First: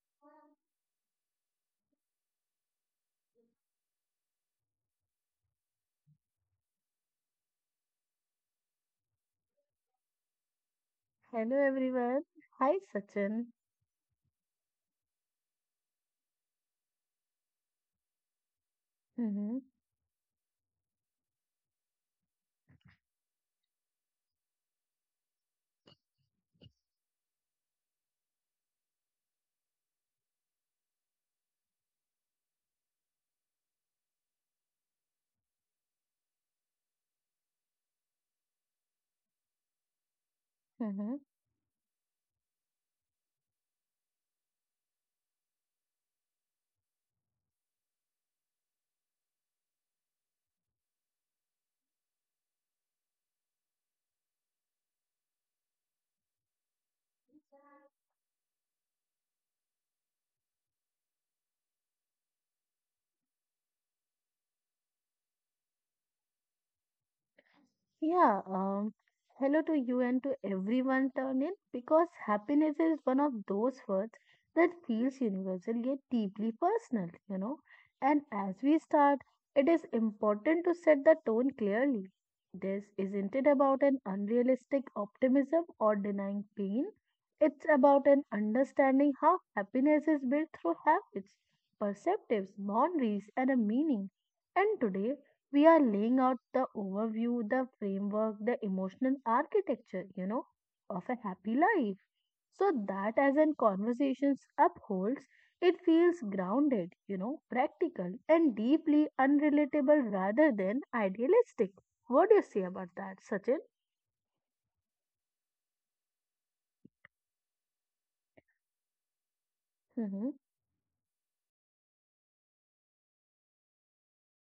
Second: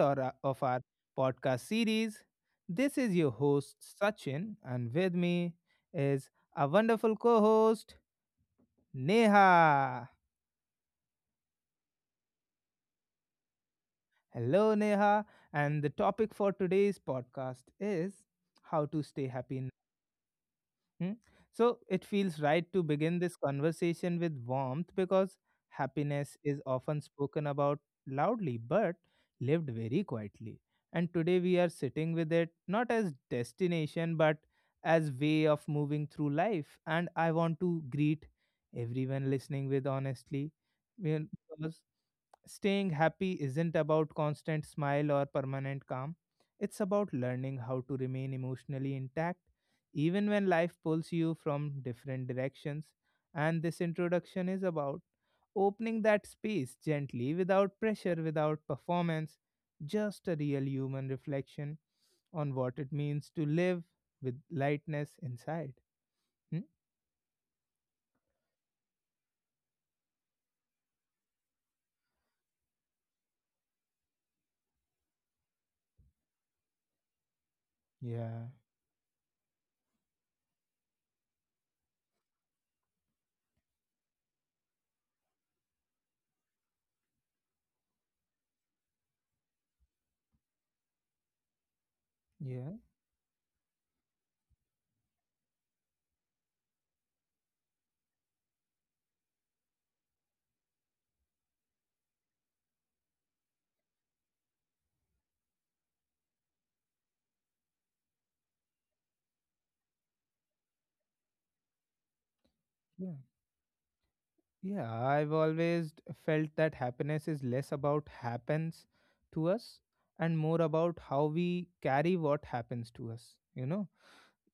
or, uh, of our podcast series. This is your host, Sachin, and with me is our wonderful co host, Neha. Hello everyone. Hi Sachin. Hello, Neha. And the topic for today's podcast is how to stay Mm-hmm. happy. Hmm? So it feels right to begin this conversation with warmth because happiness is often spoken about loudly but lived very quietly. And today we are sitting with it not as destination but as way of moving through life. And I want to greet everyone listening with honestly. Mm-hmm. Well, because staying happy isn't about constant smile or permanent calm. It's about learning how to remain emotionally intact even when life pulls you from different directions. And this introduction is about opening that space gently, without pressure, without performance, just a real human reflection on what it means to live with lightness inside. Hmm? Yeah, hello to you and to everyone turn in because happiness is one of those words that feels universal yet deeply personal. And Yeah, as we start, it is important to set the tone clearly. This isn't it about an unrealistic optimism or denying pain. It's about an understanding how happiness is built through habits, perceptives, yeah, boundaries, and a meaning. And today, we are laying out the overview, the framework, the emotional architecture, of a happy life. So that as in conversations upholds, it feels grounded, practical and deeply unrelatable rather than idealistic. What do you say about yeah, that, Sachin? yeah, I've always felt that happiness is less about happens to us and Mm-hmm. more about how we carry what happens to us, you know.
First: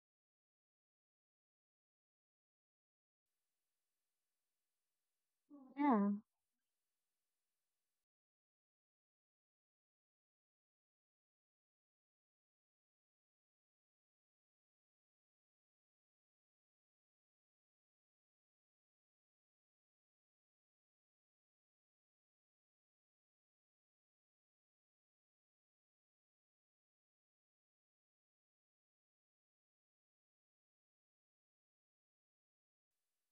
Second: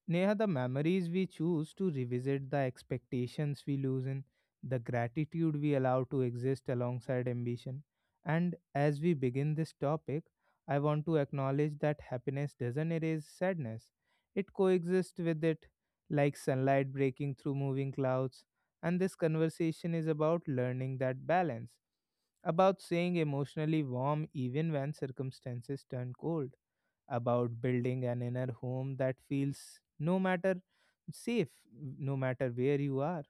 Neha, the memories we choose to revisit, the expectations we lose in, the gratitude we allow Yeah. to exist alongside ambition. And as we begin this topic, I want to acknowledge that happiness doesn't erase sadness, it coexists with it, like sunlight breaking through moving clouds. And this conversation is about learning that balance, about staying emotionally warm even when circumstances turn cold about building an inner home that feels no matter safe, no matter where you are.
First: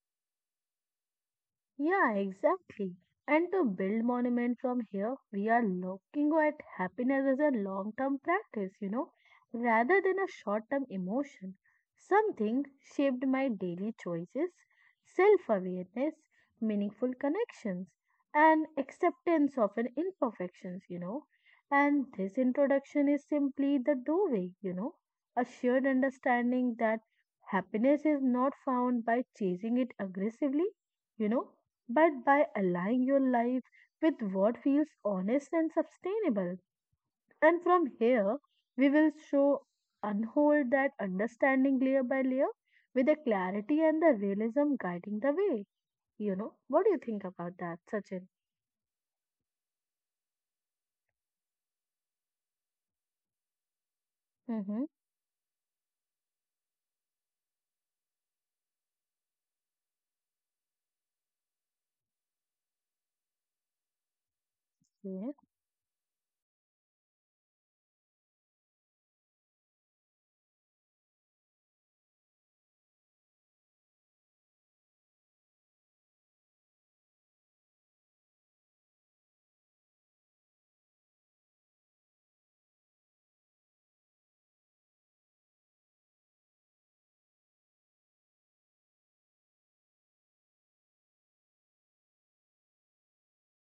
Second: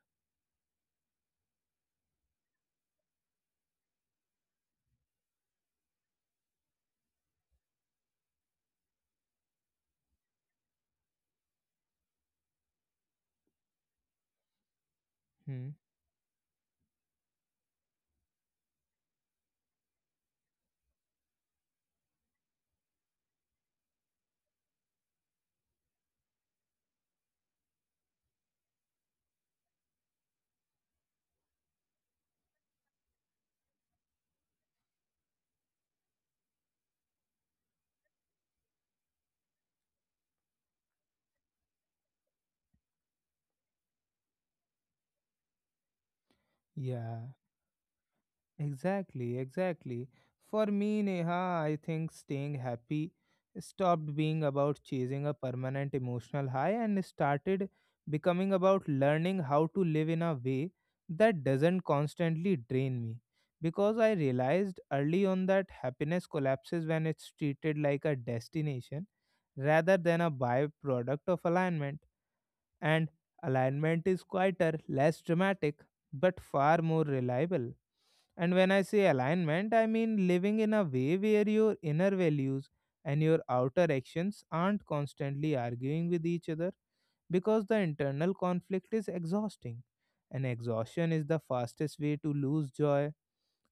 Yeah, exactly. And to build monument from here, we are looking at happiness as a long-term practice, rather than a short-term emotion. Something shaped my daily choices, Hmm. self-awareness, meaningful connections, and acceptance of an imperfections. And this introduction is simply the doorway, a shared understanding that happiness is not found by chasing it aggressively you know but by aligning your life with what feels honest and sustainable. And from here, we will show unhold that understanding layer by layer with the clarity and the realism guiding the way. What do you Yeah. think about that, Sachin? Exactly, exactly. For me, Neha, I think staying happy stopped being about Mm-hmm. chasing a permanent emotional high and started becoming about learning how to live in a way that doesn't constantly drain me. Because I realized early on that happiness collapses when it's treated like a destination rather than a byproduct of alignment and alignment is quieter, less dramatic, but far more reliable. And when I say alignment, I mean living in a way where your inner values and your outer actions aren't constantly arguing with each other because the internal conflict is exhausting. And exhaustion is the fastest way to lose joy.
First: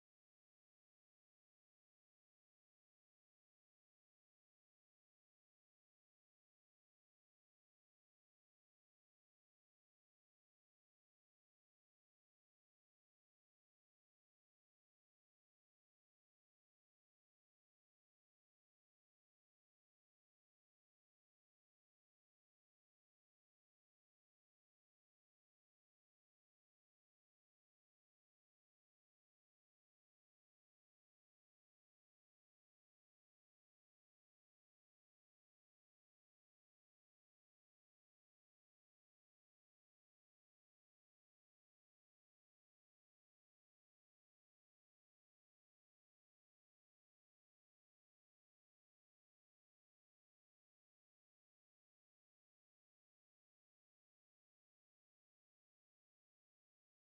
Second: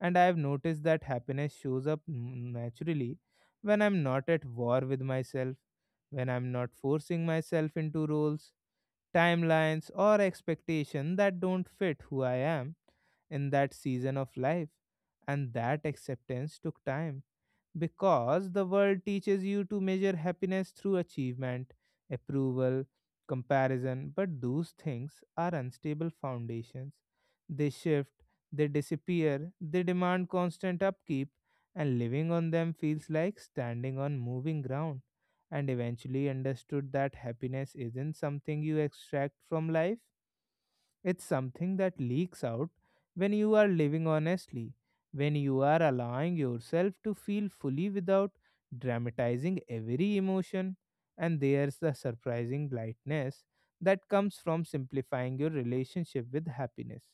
And I have noticed that happiness shows up naturally when I'm not at war with myself, when I'm not forcing myself into roles, timelines, or expectation that don't fit who I am in that season of life. And that acceptance took time because the world teaches you to measure happiness through achievement, approval, comparison, but those things are unstable foundations. They shift, they disappear, they demand constant upkeep, and living on them feels like standing on moving ground. And eventually understood that happiness isn't something you extract from life, it's something that leaks out when you are living honestly, when you are allowing yourself to feel fully without dramatizing every emotion. And there's the surprising lightness that comes from simplifying your relationship with happiness,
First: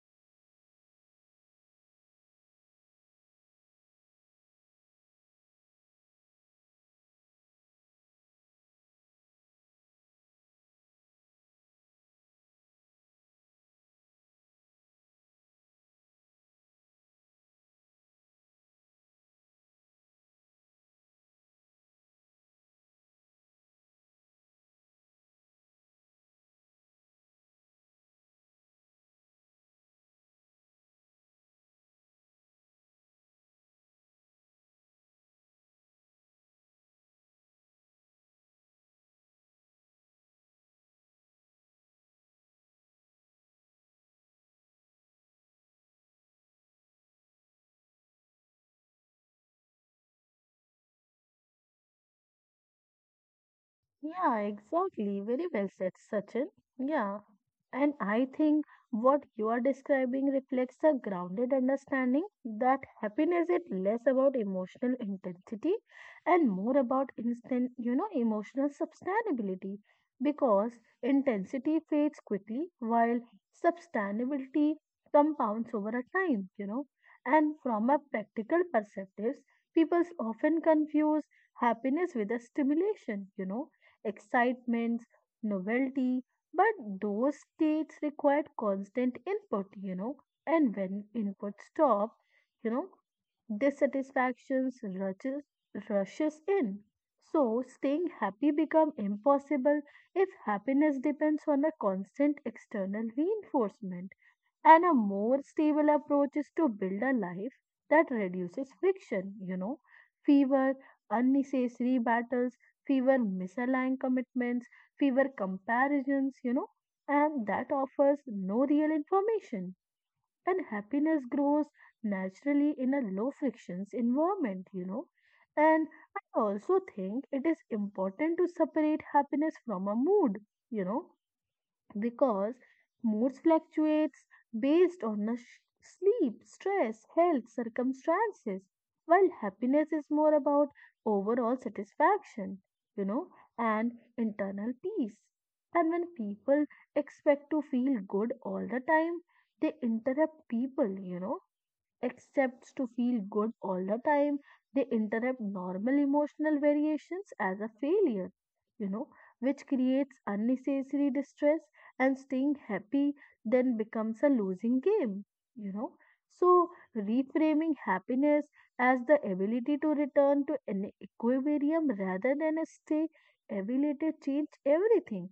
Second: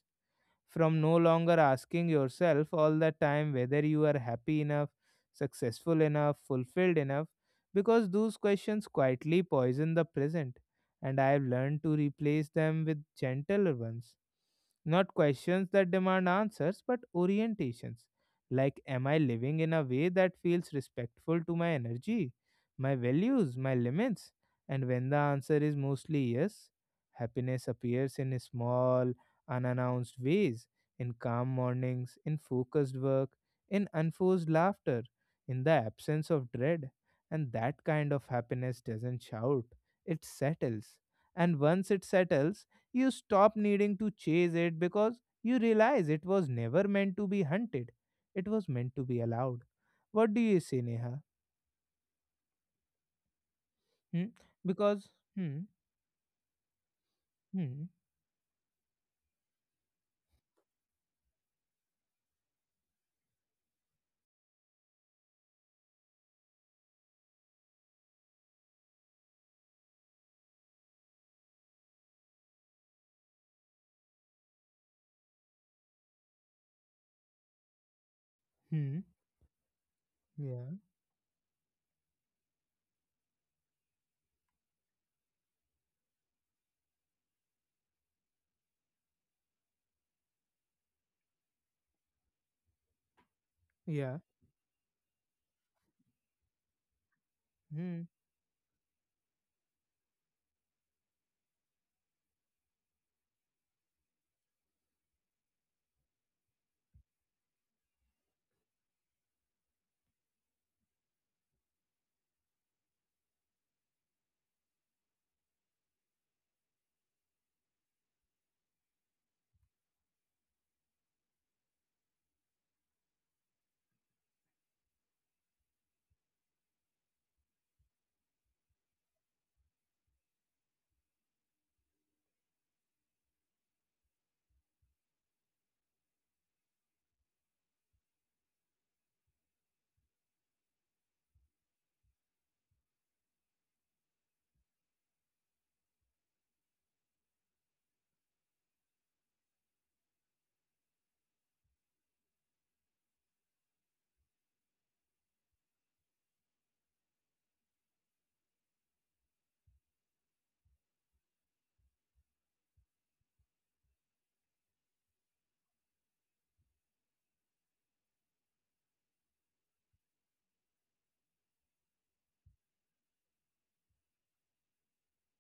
from no longer asking yourself all the time whether you are happy enough, successful enough, fulfilled enough, because those questions quietly poison the present. And I have learned to replace them with gentler ones not questions that demand answers, but orientations. Like, am I living in a way that feels respectful to my energy, my values, my limits? And when the answer is mostly yes, happiness appears in small, unannounced ways in calm mornings, in focused work, in unforced laughter, in the absence of dread. And that kind of happiness doesn't shout, it settles. And once it settles, you stop needing to chase it because you realize it was never meant to be hunted. It was meant to be allowed. What do you say, Neha? Hmm? Yeah, Because, exactly. Very hmm, well said, Sachin. Yeah. hmm, And I think what you are describing reflects a grounded understanding that happiness is less about emotional intensity and more about instant, emotional sustainability because intensity fades quickly while sustainability compounds over a time. And from a practical hmm, perspective, people often yeah, confuse happiness with a stimulation, excitement, novelty, but those states required constant input, and when input stop, you know, yeah, dissatisfactions rushes in. So hmm, staying happy become impossible if happiness depends on a constant external reinforcement. And a more stable approach is to build a life that reduces friction, fewer unnecessary battles, fewer misaligned commitments, fewer comparisons, and that offers no real information. And happiness grows naturally in a low frictions environment. And I also think it is important to separate happiness from a mood, you know because moods fluctuates based on the sleep, stress, health, circumstances, while happiness is more about overall satisfaction, you know, and internal peace. And when people expect to feel good all the time, they interrupt people, accepts to feel good all the time, they interrupt normal emotional variations as a failure, you know, which creates unnecessary distress and staying happy then becomes a losing game, you know. So, reframing happiness as the ability to return to an equilibrium rather than a stay ability change everything.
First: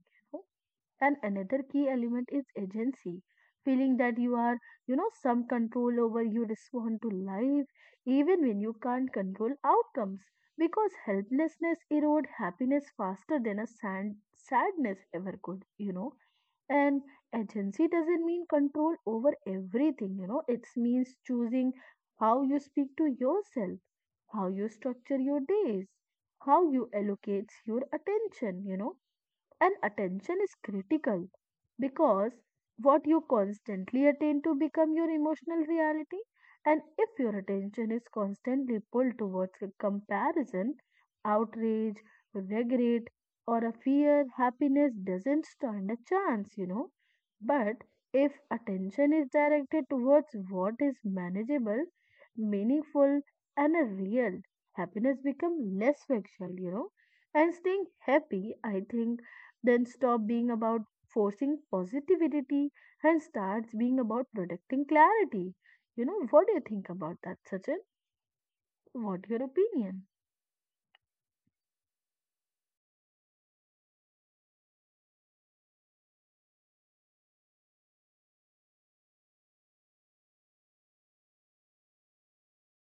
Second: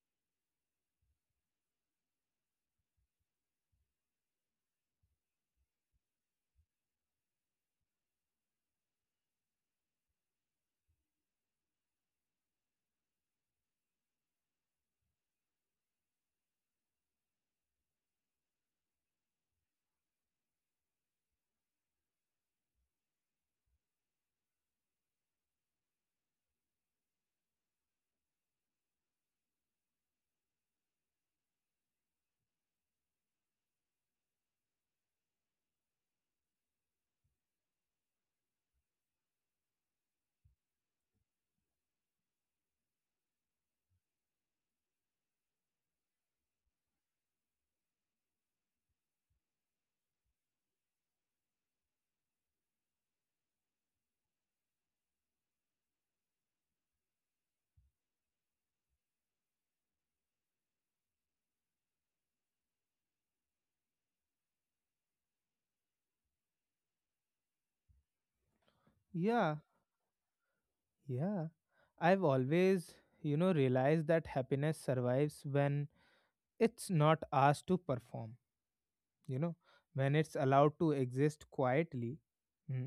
And another key element is agency, feeling that you are, some control over you respond to life, even when you can't control outcomes. Because helplessness erode happiness faster than a sadness ever could. And agency doesn't mean control over everything. It means choosing how you speak to yourself, how you structure your days, how you allocate your attention, and attention is critical because what you constantly attend to become your emotional reality. And if your attention is constantly pulled towards a comparison, outrage, regret, or a fear, happiness doesn't stand a chance. But if attention is directed towards what is manageable, meaningful, and a real, happiness become less fragile, and staying happy I think then stop being about forcing positivity and starts being about protecting clarity. What do you think about that, Sachin? What your yeah, opinion? yeah. I've always, you know, realized that happiness survives when it's not asked to perform, you know, when it's allowed to exist quietly. Hmm?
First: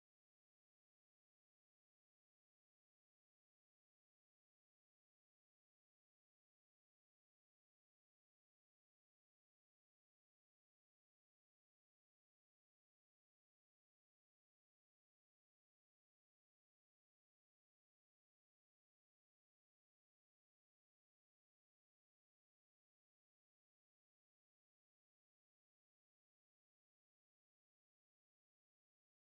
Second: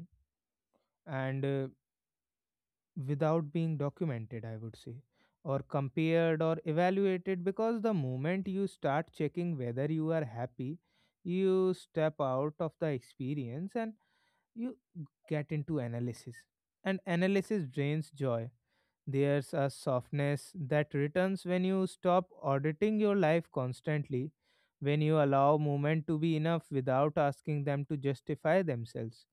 And Without being documented, I would say, or compared or evaluated. Because the moment you start checking whether you are happy, you step out of the experience and you get into analysis. And analysis drains joy. There's a softness that returns when you stop auditing your life constantly, when you allow movement to be enough without asking them to justify themselves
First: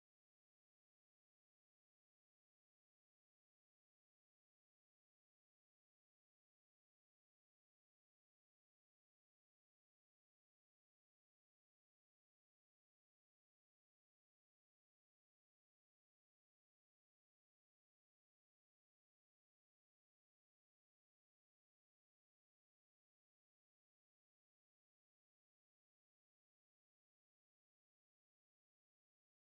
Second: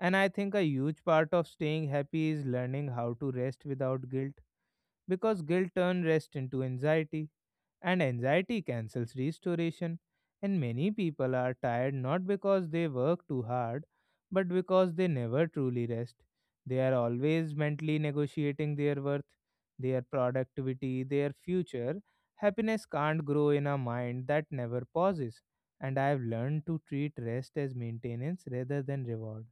and I think a huge part of staying happy is learning how to rest without guilt because guilt turns rest into anxiety and anxiety cancels restoration. And many people are tired not because they work too hard but because they never truly rest. They are always mentally negotiating their worth, their productivity, their future. Happiness can't grow in a mind that never pauses. And I've learned to treat rest as maintenance rather than reward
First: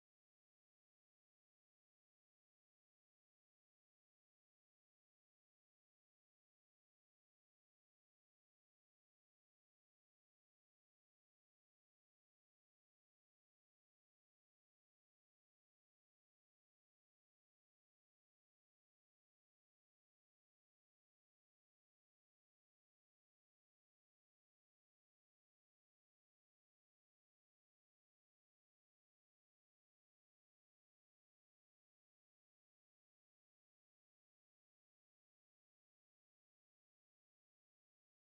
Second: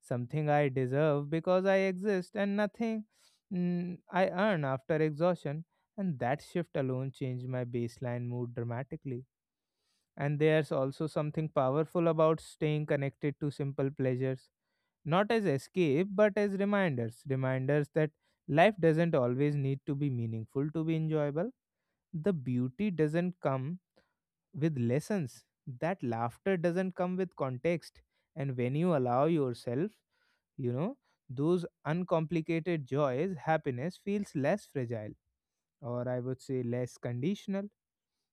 something I deserve because I exist and nothing I earn after exhaustion. And that shift alone changed my baseline mood dramatically. And there's also something powerful about staying connected to simple pleasures, not as escape, but as reminders reminders that life doesn't always need to be meaningful to be enjoyable. The beauty doesn't come with lessons, that laughter doesn't come with context. And when you allow yourself, you know those uncomplicated joys happiness feels less fragile or I would say less conditional.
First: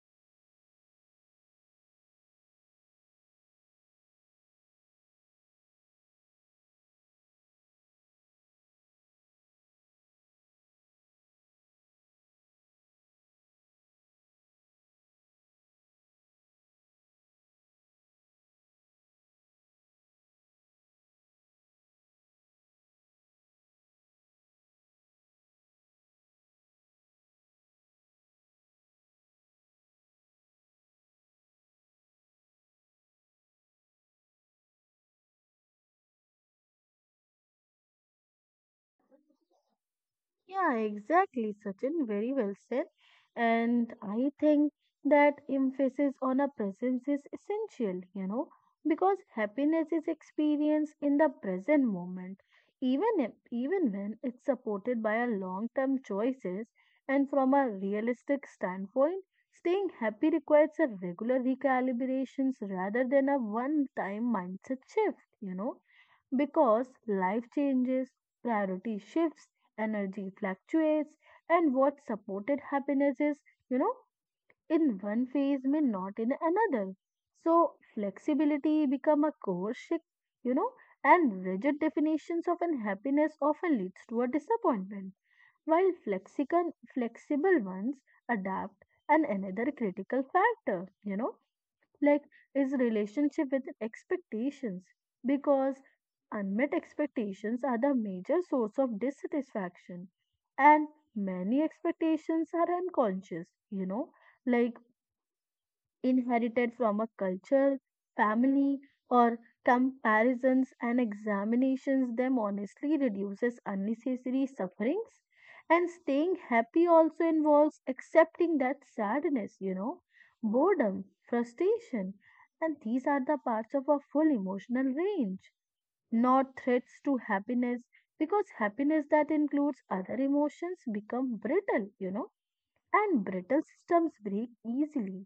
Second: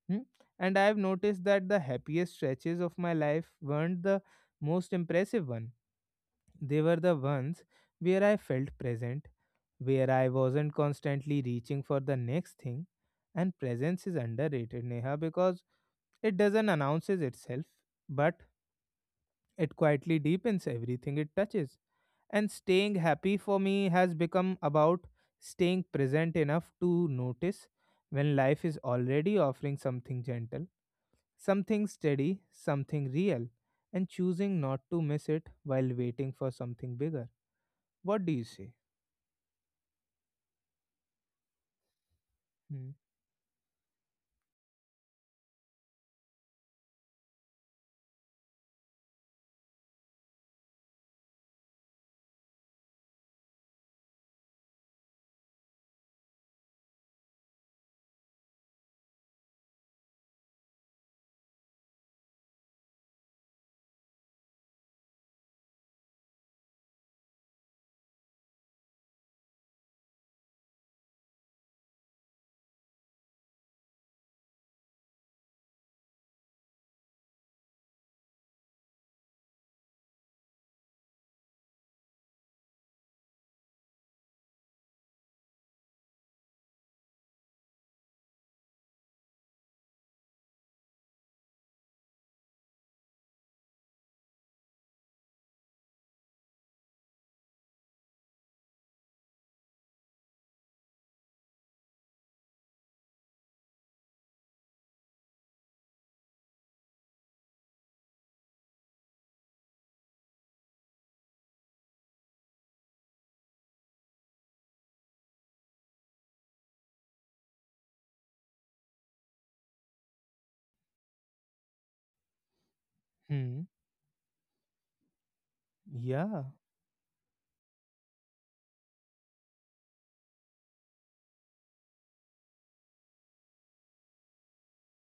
hmm? And I've noticed that the happiest stretches of my life weren't the most impressive one, they were the ones where I felt present, where I wasn't constantly reaching for the next thing and presence is underrated Neha because it doesn't announces itself but it quietly deepens everything it touches. And staying happy for me has become about staying present enough to notice when life is already offering something gentle, something steady, something real, and choosing not to miss it while waiting for something bigger. What do you say? Yeah, exactly, Sachin. Very well said. Hmm. And I think that emphasis on a presence is essential, because happiness is experienced in the present moment, even if, even when it's supported by a long-term choices. And from a realistic standpoint, staying happy requires a regular recalibrations rather than a one-time mindset shift, because life changes, priority shifts, energy fluctuates, and what supported happiness is, you know, in one phase may not in another. So flexibility become a core shift, you know, and rigid definitions of an happiness often leads to a disappointment, while flexible ones adapt and another critical factor, like is relationship with expectations because unmet expectations are the major source of dissatisfaction and many expectations are unconscious like inherited from a culture, family, or comparisons and examinations them honestly reduces unnecessary sufferings. And staying happy also involves accepting that sadness, boredom, frustration, and these are the parts of Hmm. our full emotional range, not Yeah. threats to happiness, because happiness that includes other emotions become brittle, and brittle systems break easily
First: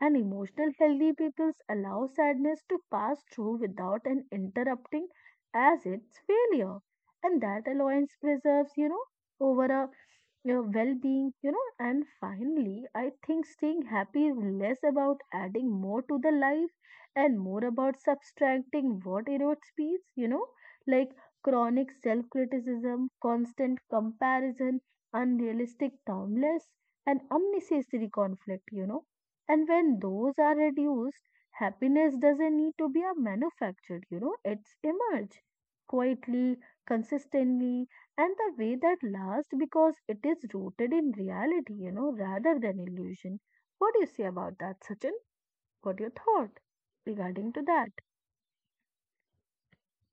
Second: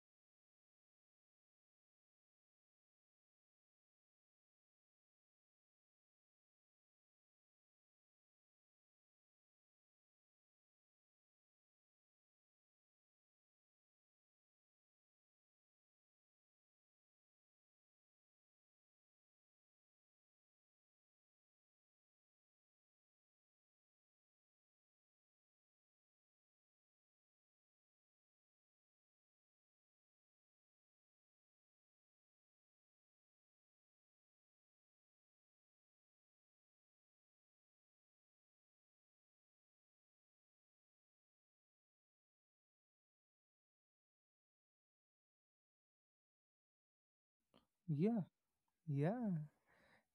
and emotional healthy peoples allow sadness to pass through without an interrupting as its failure. And that alliance preserves, over a your well-being, and finally I think staying happy is less about adding more to the life and more about subtracting what erodes peace like chronic self-criticism constant comparison unrealistic timeless and unnecessary conflict, and when those are reduced, happiness doesn't need to be a manufactured, it's emerge quietly, consistently, and the way that lasts because it is rooted in reality, rather than illusion. What do you say about that, Sachin? What your thought regarding to that? Yeah. Yeah.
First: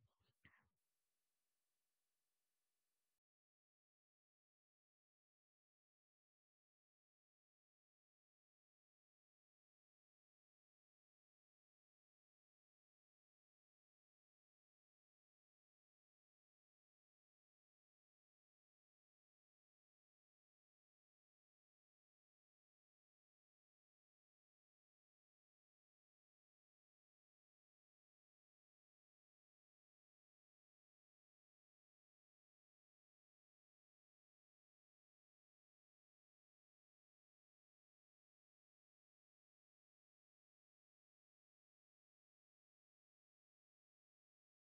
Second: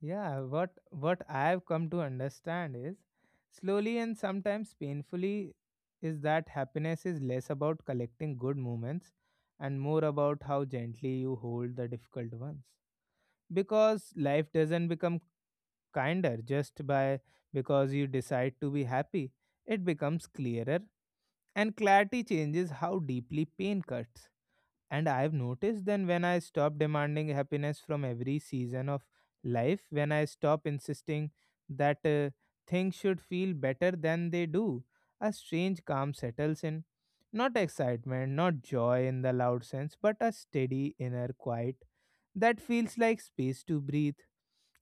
Yeah, what I've come to understand is slowly and sometimes painfully is that happiness is less about collecting good moments and more about how gently you hold the difficult ones. Because life doesn't become kinder just by because you decide to be happy. It becomes clearer and clarity changes how deeply pain cuts. And I've noticed then when I stop demanding happiness from every season of life, when I stop insisting that things should feel better than they do, a strange calm settles in. Not excitement, not joy in the loud sense, but a steady inner quiet that feels like space to breathe.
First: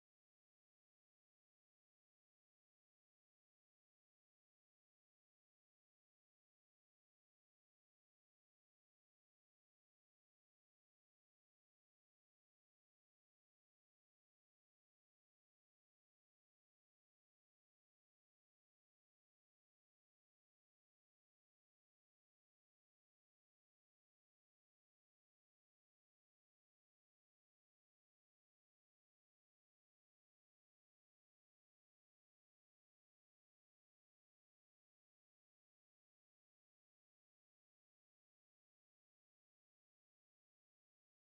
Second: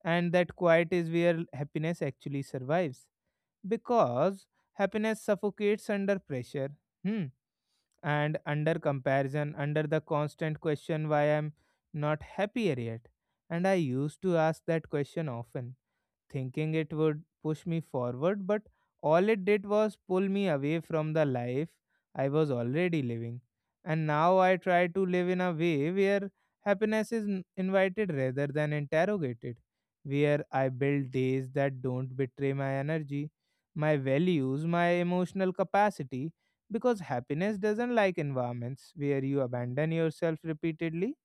And that quiet is where happiness actually survives because happiness suffocates under pressure. Hmm and under comparison, under the constant question why I'm not happier yet. And I used to ask that question often thinking it would push me forward, but all it did was pull me away from the life I was already living. And now I try to live in a way where happiness is invited rather than interrogated, where I build days that don't betray my energy, my values, my emotional capacity, because happiness doesn't like environments where you abandon yourself repeatedly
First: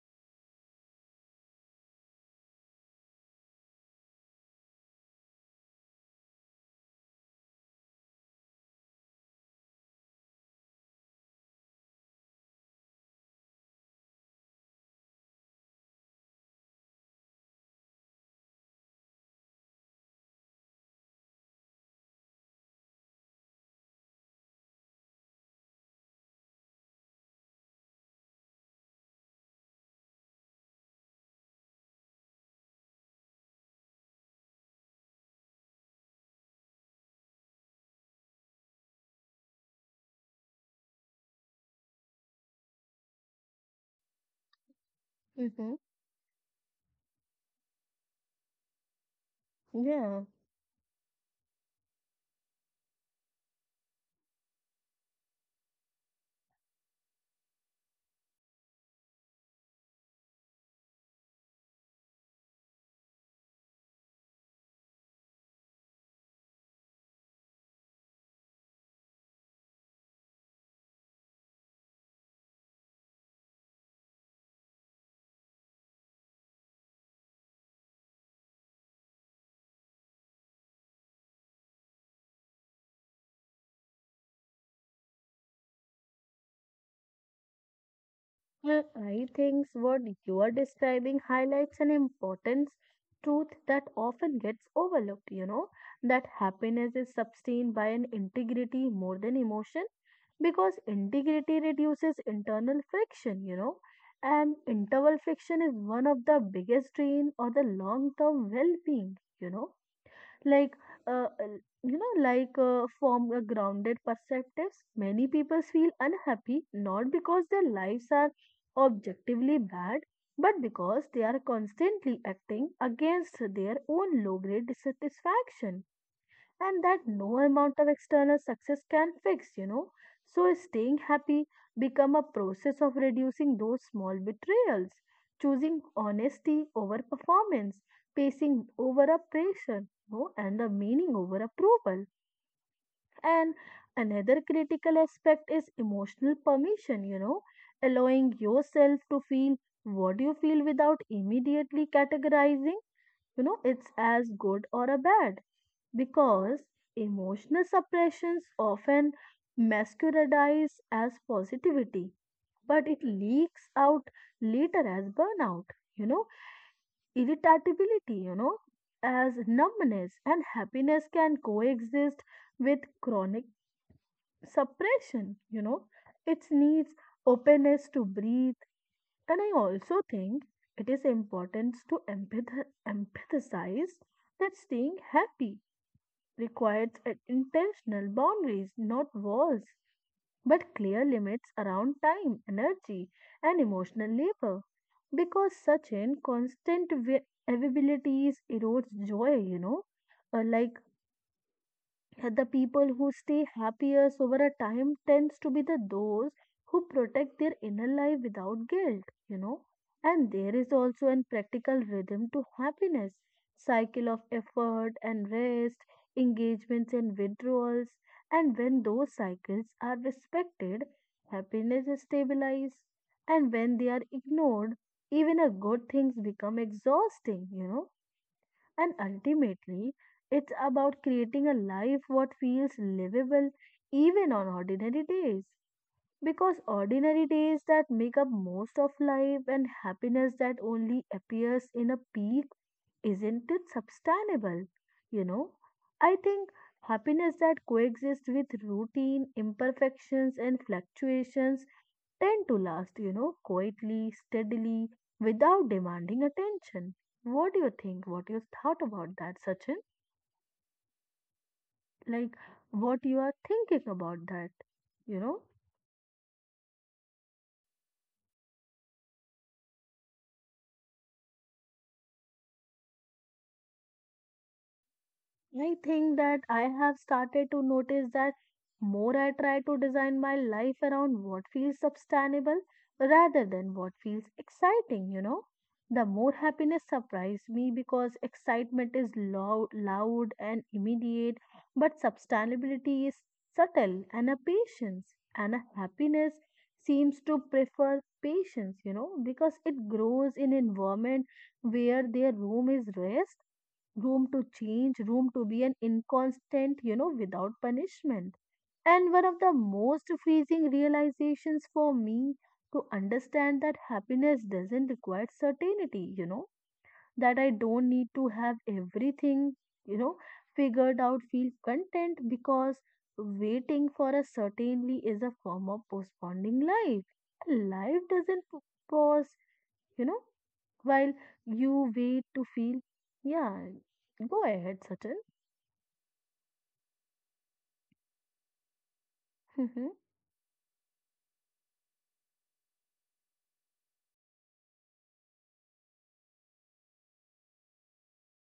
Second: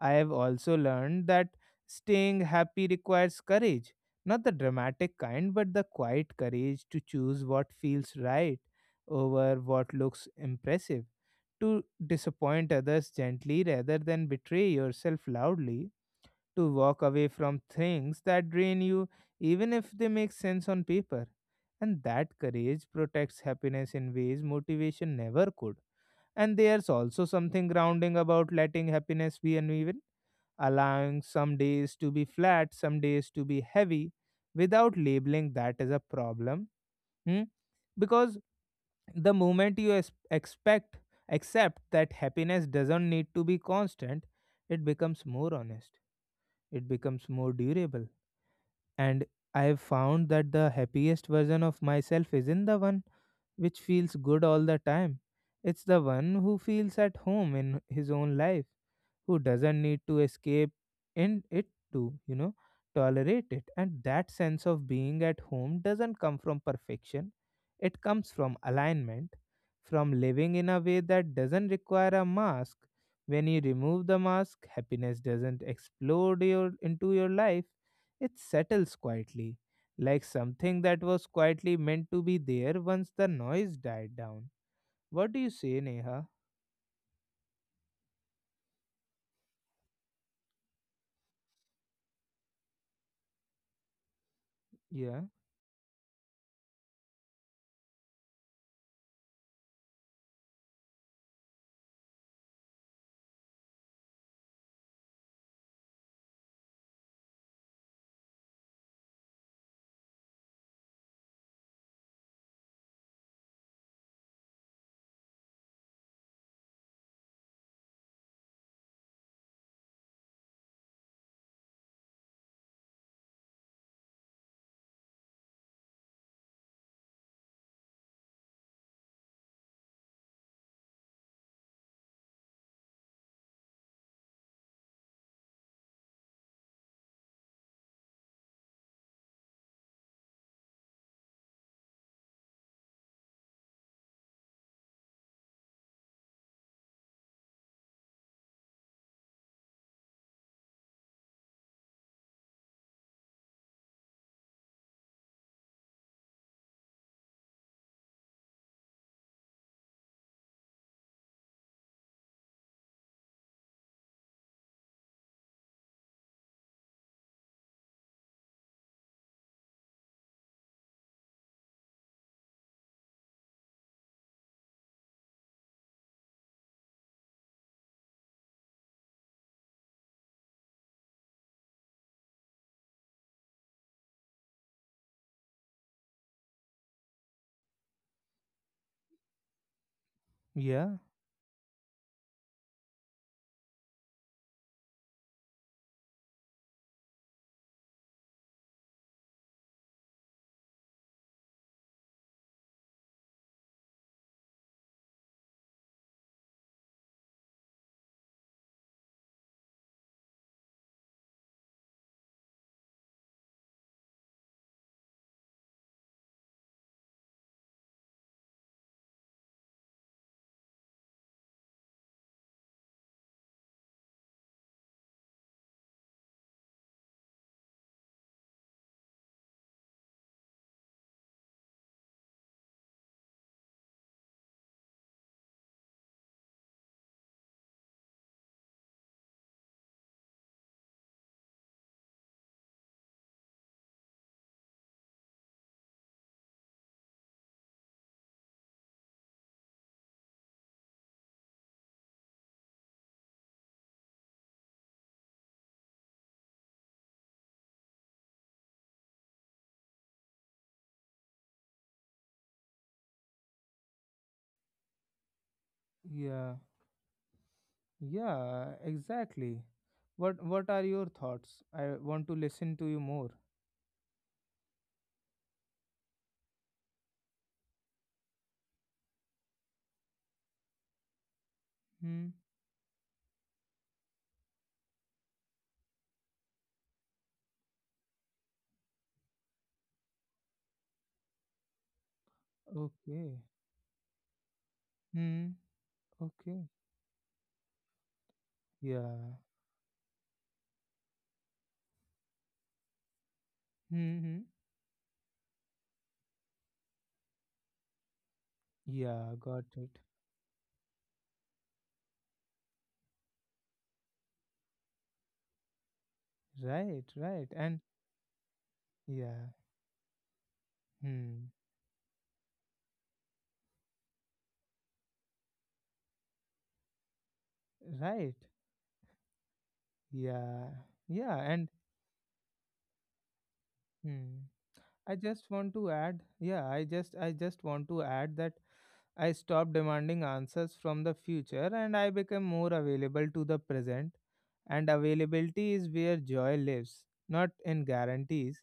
I have also learned that staying happy requires courage, not the dramatic kind, but the quiet courage to choose what feels right over what looks impressive, to disappoint others gently rather than betray yourself loudly, to walk away from things that drain you even if they make sense on paper. And that courage protects happiness in ways motivation never could. And there's also something grounding about letting happiness be uneven allowing some days to be flat, some days to be heavy, without labeling that as a problem. Hmm? Because the moment you accept that happiness doesn't need to be constant, it becomes more Mm-hmm. honest, it becomes more durable. And I have Yeah. found that the happiest version of myself isn't the one which feels good all the time. It's the one who feels at home in his own life who doesn't need to escape in it to, you know, tolerate it. And that sense of being at home doesn't come from perfection, it comes from alignment, from living in a way that doesn't require a mask. When you remove the mask, happiness doesn't explode your, into your life, it settles quietly. Like something that was quietly meant to be there once the noise died down. What do you say, Neha? Well, I think what you are describing highlights an important truth that often gets Yeah, overlooked, that happiness is sustained by an integrity more than emotion because integrity reduces internal friction, and internal friction is one of the biggest drain or the long-term well-being, like uh, uh, from a grounded perspective many people feel unhappy not because their lives are objectively bad but because they are constantly acting against their own low grade dissatisfaction and that no amount of external success can fix. So staying happy become a process of reducing those small betrayals, choosing honesty over performance, pacing over oppression, and the meaning over approval. And another critical aspect is emotional permission, allowing yourself to feel what you feel without immediately categorizing it's as good or a bad because emotional suppressions often masquerades as positivity but it leaks out later as burnout, irritability, as numbness and happiness can coexist with chronic suppression, it needs openness to breathe and I also think it is important to emphasize that staying happy requires an intentional boundaries, not walls, but yeah, clear limits around time, energy, and emotional labor. Because such in constant availabilities erodes joy. Uh, like the people who stay happiest over a time tends to be the those who protect their inner life without guilt, and there is also an practical rhythm to happiness cycle of effort and rest engagements and withdrawals and when those cycles are respected happiness is stabilized and when they are ignored even a good things become exhausting, and ultimately, it's about creating a life what feels livable even on ordinary days. Because ordinary days that make up most of life and happiness that only appears in a peak isn't it sustainable? You know, I think happiness that coexists with routine, imperfections, and fluctuations tend to last, quietly, steadily, without demanding attention. What do you think? What you thought about that, Sachin? Like, what you are thinking about that? You know? yeah, yeah, exactly. What are your thoughts? I want to listen to you more. I think that I have started to notice that more I try to design my life around what feels Hmm. sustainable rather than what feels exciting. The more happiness surprised me because excitement is loud and immediate, but sustainability is Okay. subtle and a patience and Hmm. a happiness Okay. seems to prefer patience, Yeah. because it grows in environment where their room is rest Hmm. room to hmm. change, room to be an inconstant, without punishment. And one of Yeah, the got it. most freezing realizations for me to understand that happiness doesn't require certainty, Right, that I right. And don't need to have yeah. everything, you know, figured out, Hmm. feel content because waiting for a certainty is a form of postponing life. Life Right. doesn't pause you know, Yeah. while Yeah, and you wait to feel, yeah, hmm. go ahead, I Sachin. just want to add, yeah, I just want to add that I stopped Mhm, demanding answers from the future and I became more available to the present. And availability is where joy lives, not in guarantees.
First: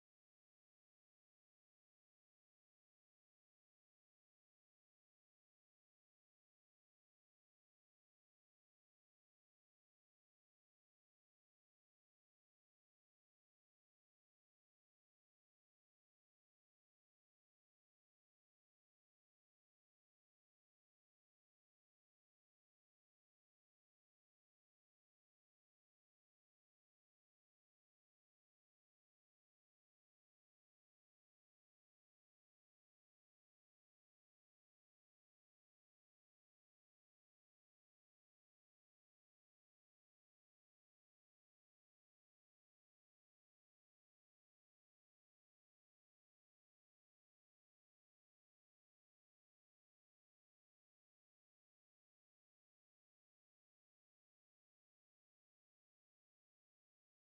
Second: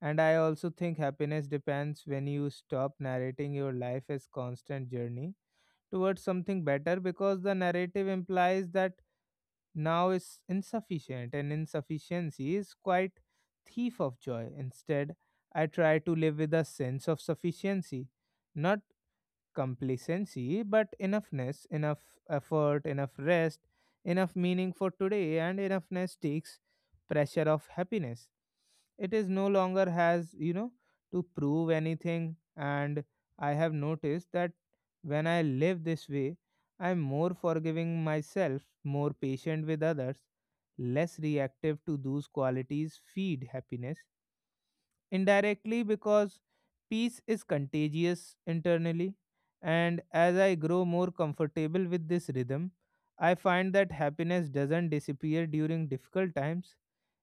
And I also think happiness depends when you stop narrating your life as constant journey towards something better because the narrative implies that now is insufficient and insufficiency is quite thief of joy instead I try to live with a sense of sufficiency not complacency, but enoughness, enough effort, enough rest, enough meaning for today, and enoughness takes pressure of happiness. It is no longer has, to prove anything. And I have noticed that when I live this way, I'm more forgiving myself, more patient with others, less reactive to those qualities feed happiness indirectly because peace is contagious internally. And as I grow more comfortable with this rhythm, I find that happiness doesn't disappear during difficult times.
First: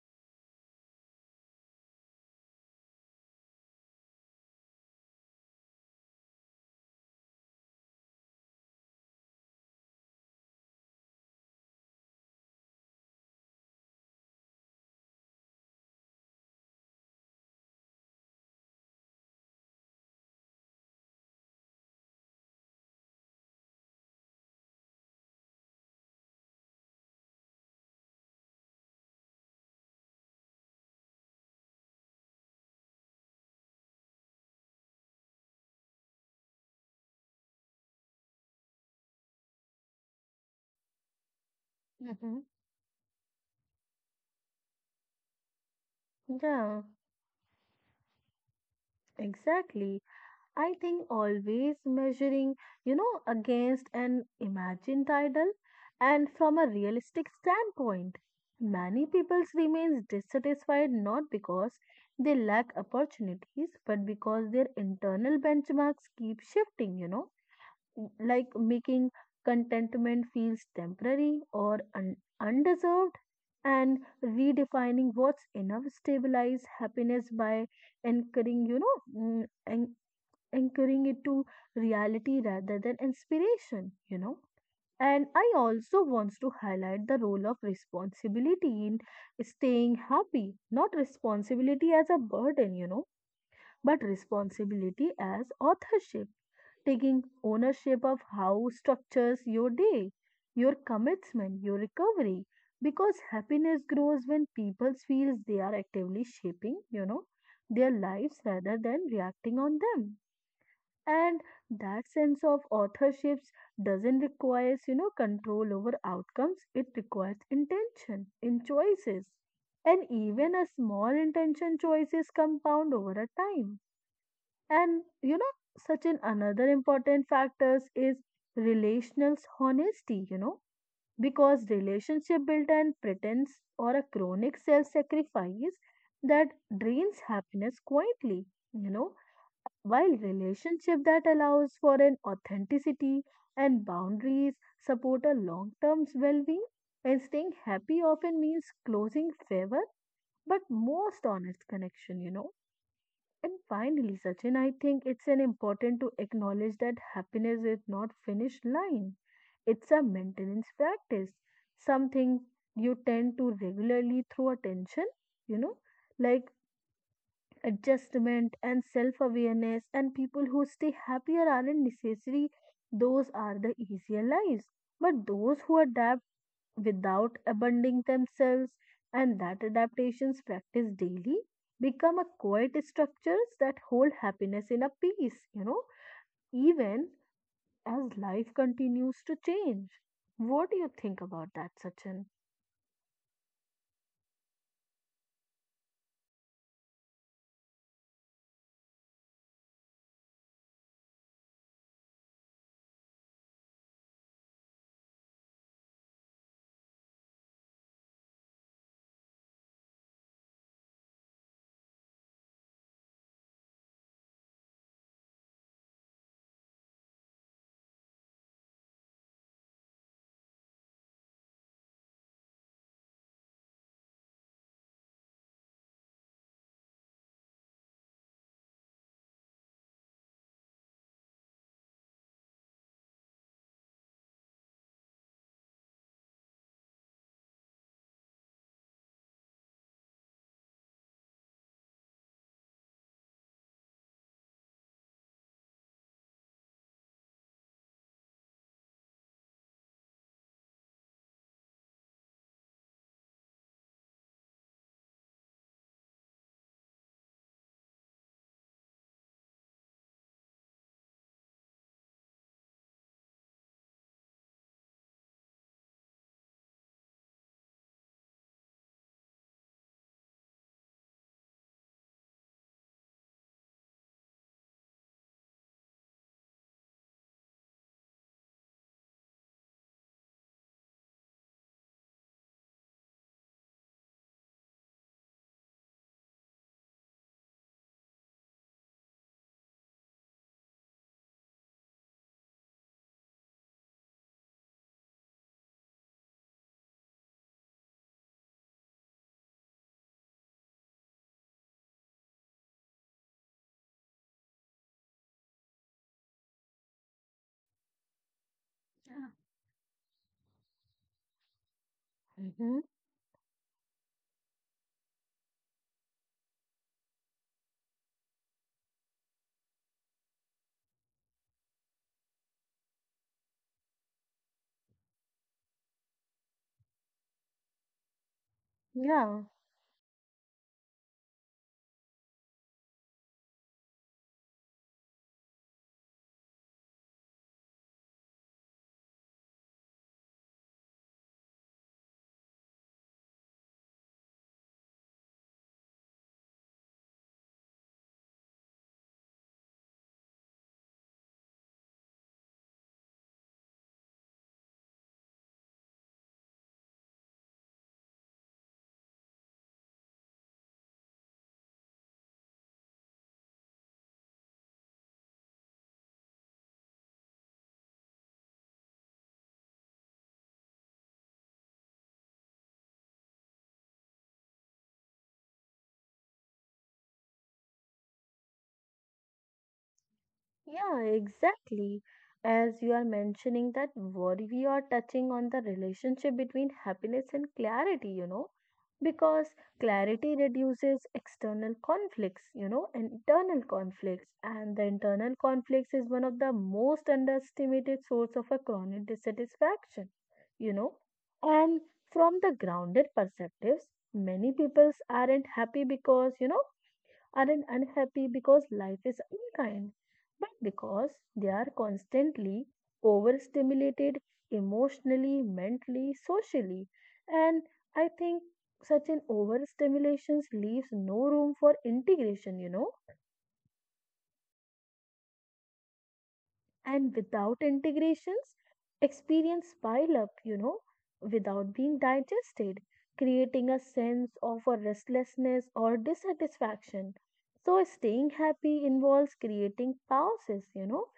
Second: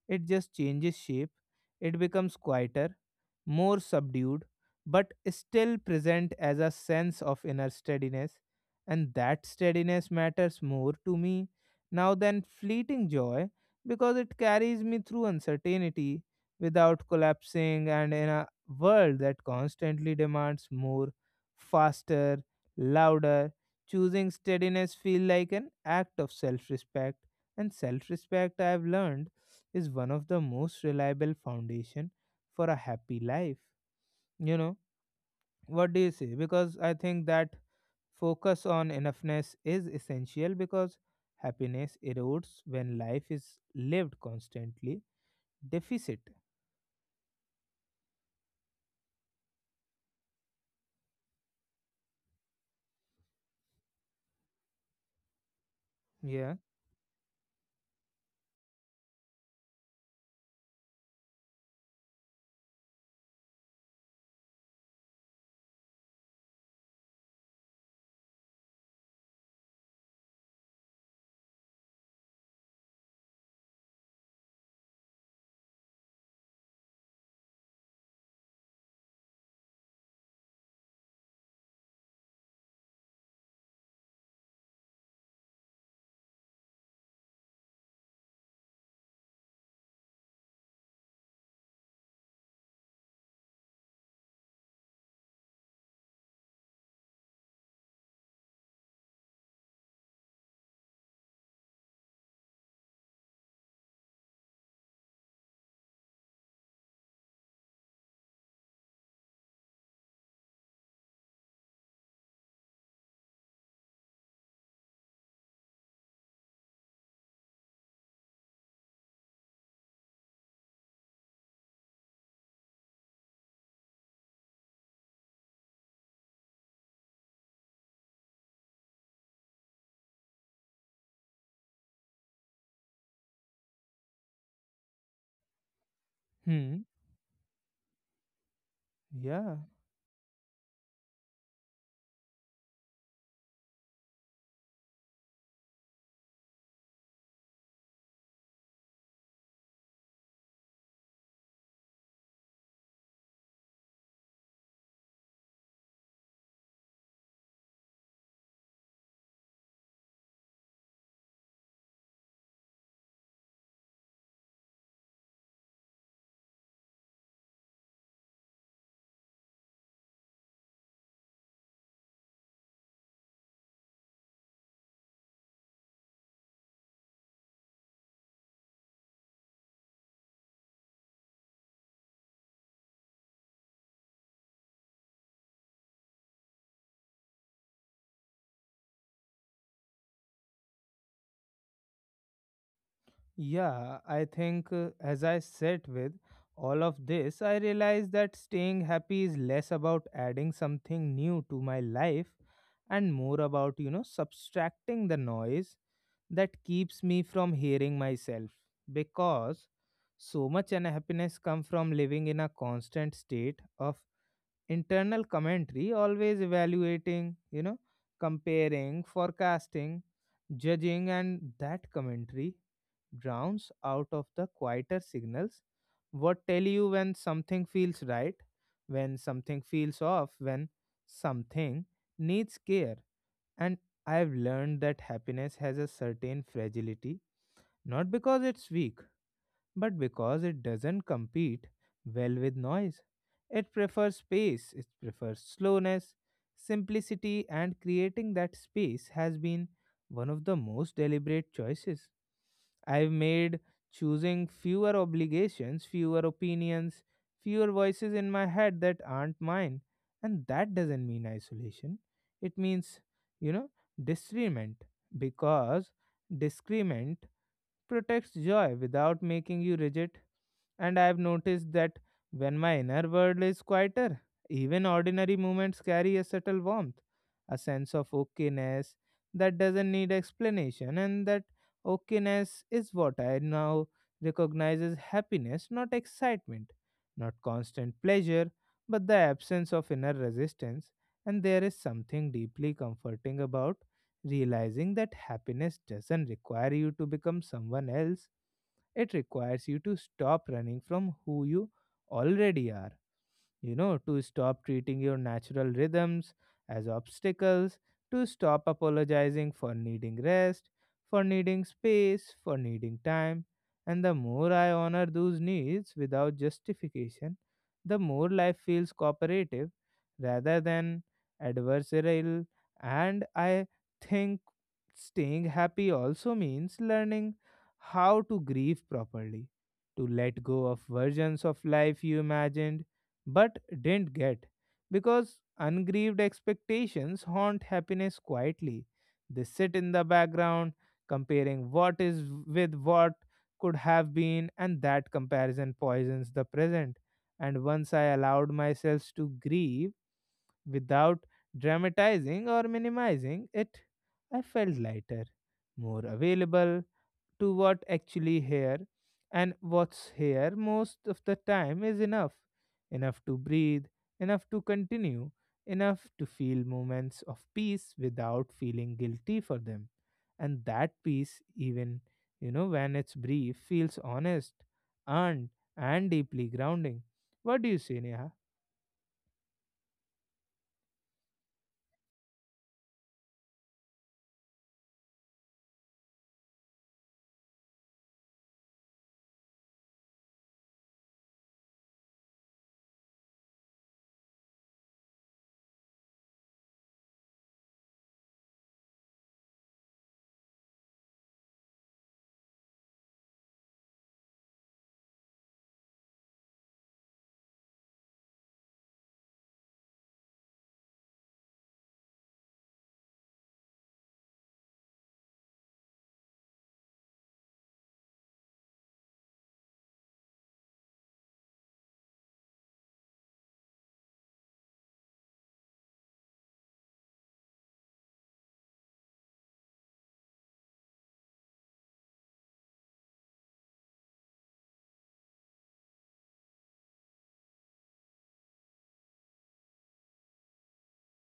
It just changes shape. It becomes quieter, more subdued, but still present as a sense of inner steadiness. And that steadiness matters more to me now than fleeting joy because it carries me through uncertainty without collapsing. And in a world that constantly demands more, faster, louder, choosing steadiness feel like an act of self-respect, and self-respect I have learned is one of the most reliable foundation for a happy life, you know? What do you say? Because I think that focus on enoughness is essential because happiness mhm. erodes when life is lived constantly deficit. Yeah, exactly. I think always measuring, against an imagined ideal and Yeah. from a realistic standpoint. Many people remains dissatisfied not because they lack opportunities, but because their internal benchmarks keep shifting, making contentment feels temporary or undeserved and redefining what's enough stabilize happiness by anchoring you know mm, an- anchoring it to reality rather than inspiration, and I also wants to highlight the role of responsibility in staying happy. Not responsibility as a burden, but responsibility as authorship taking ownership of how structures your day, your commitment, your recovery. Because happiness grows when people feels they are actively shaping, their lives rather than reacting on them. And that sense of authorships doesn't require, control over outcomes. It requires intention in choices. And even a small intention choices compound over a time and such an another important factors is relational honesty, because relationship built on pretense or a chronic self-sacrifice that Hmm. drains happiness quietly, you know, Yeah. while relationship that allows for an authenticity and boundaries support a long-term well-being and staying happy often means closing favor but most honest connection. And finally, Sachin, I think it's an important to acknowledge that happiness is not finished line. It's a maintenance practice, something you tend to regularly through attention, you know, like adjustment and self-awareness. And people who stay happier aren't necessary; those are the easier lives. But those who adapt without abandoning themselves, and that adaptations practiced daily become a quiet structures that hold happiness in a peace, even as life continues to change. What do you think about that, Sachin? Yeah, I think as I sit with all of this I realized that staying happy is less about adding something new to my life and more about, you know, subtracting the noise that keeps me from hearing myself, because so much unhappiness comes from living in a constant state of internal commentary, always evaluating, you know, comparing, forecasting, judging. And that commentary drowns out of the quieter signals, what tell you when something feels right, when something feels off, when something needs care. And I've learned that happiness has a certain fragility, not because it's weak but because it doesn't compete well with noise. It prefers space, it prefers slowness, simplicity. And creating that space has been one of the most deliberate choices I've made, choosing fewer obligations, fewer opinions, fewer voices in my head that aren't mine. And that doesn't mean isolation. It means, you know, discernment. Because discernment protects joy without making you rigid. And I've noticed that when my inner world is quieter, even ordinary moments carry a subtle warmth, a sense of okayness that doesn't need explanation, and that okayness is what I now recognize as happiness, not excitement, not constant pleasure, but the absence of inner resistance. And there is something deeply comforting about realizing that happiness doesn't require you to become someone else. It requires you to stop running from who you already are, you know, to stop treating your natural rhythms as obstacles, to stop Yeah. apologizing for needing rest, for needing space, for Hmm. needing time. And the more I honor those needs without justification, the more life feels cooperative rather than adversarial. And I think staying happy also means learning how to grieve Yeah. properly, to let go of versions of life you imagined but didn't get, because ungrieved expectations haunt happiness quietly. They sit in the background, comparing what is with what could have been, and that comparison poisons the present. And once I allowed myself to grieve without dramatizing or minimizing it, I felt lighter, more available, to what actually here. And what's here most of the time is enough. Enough to breathe, enough to continue, enough to feel moments of peace without feeling guilty for them. And that peace, even, you know, when it's brief, feels honest and deeply grounding. What do you say, Neha? Yeah, exactly. As you are mentioning that what we are touching on the relationship between happiness and clarity, because clarity reduces external conflicts, and internal conflicts. And the internal conflicts is one of the most underestimated source of a chronic dissatisfaction, you know. And from the grounded perspectives, many peoples aren't happy because, aren't unhappy because life is unkind, but because they are constantly overstimulated emotionally, mentally, socially. And I think such an overstimulation leaves no room for integration. And without integrations, experience pile up, without being digested, creating a sense of a restlessness or dissatisfaction. So staying happy involves creating pauses,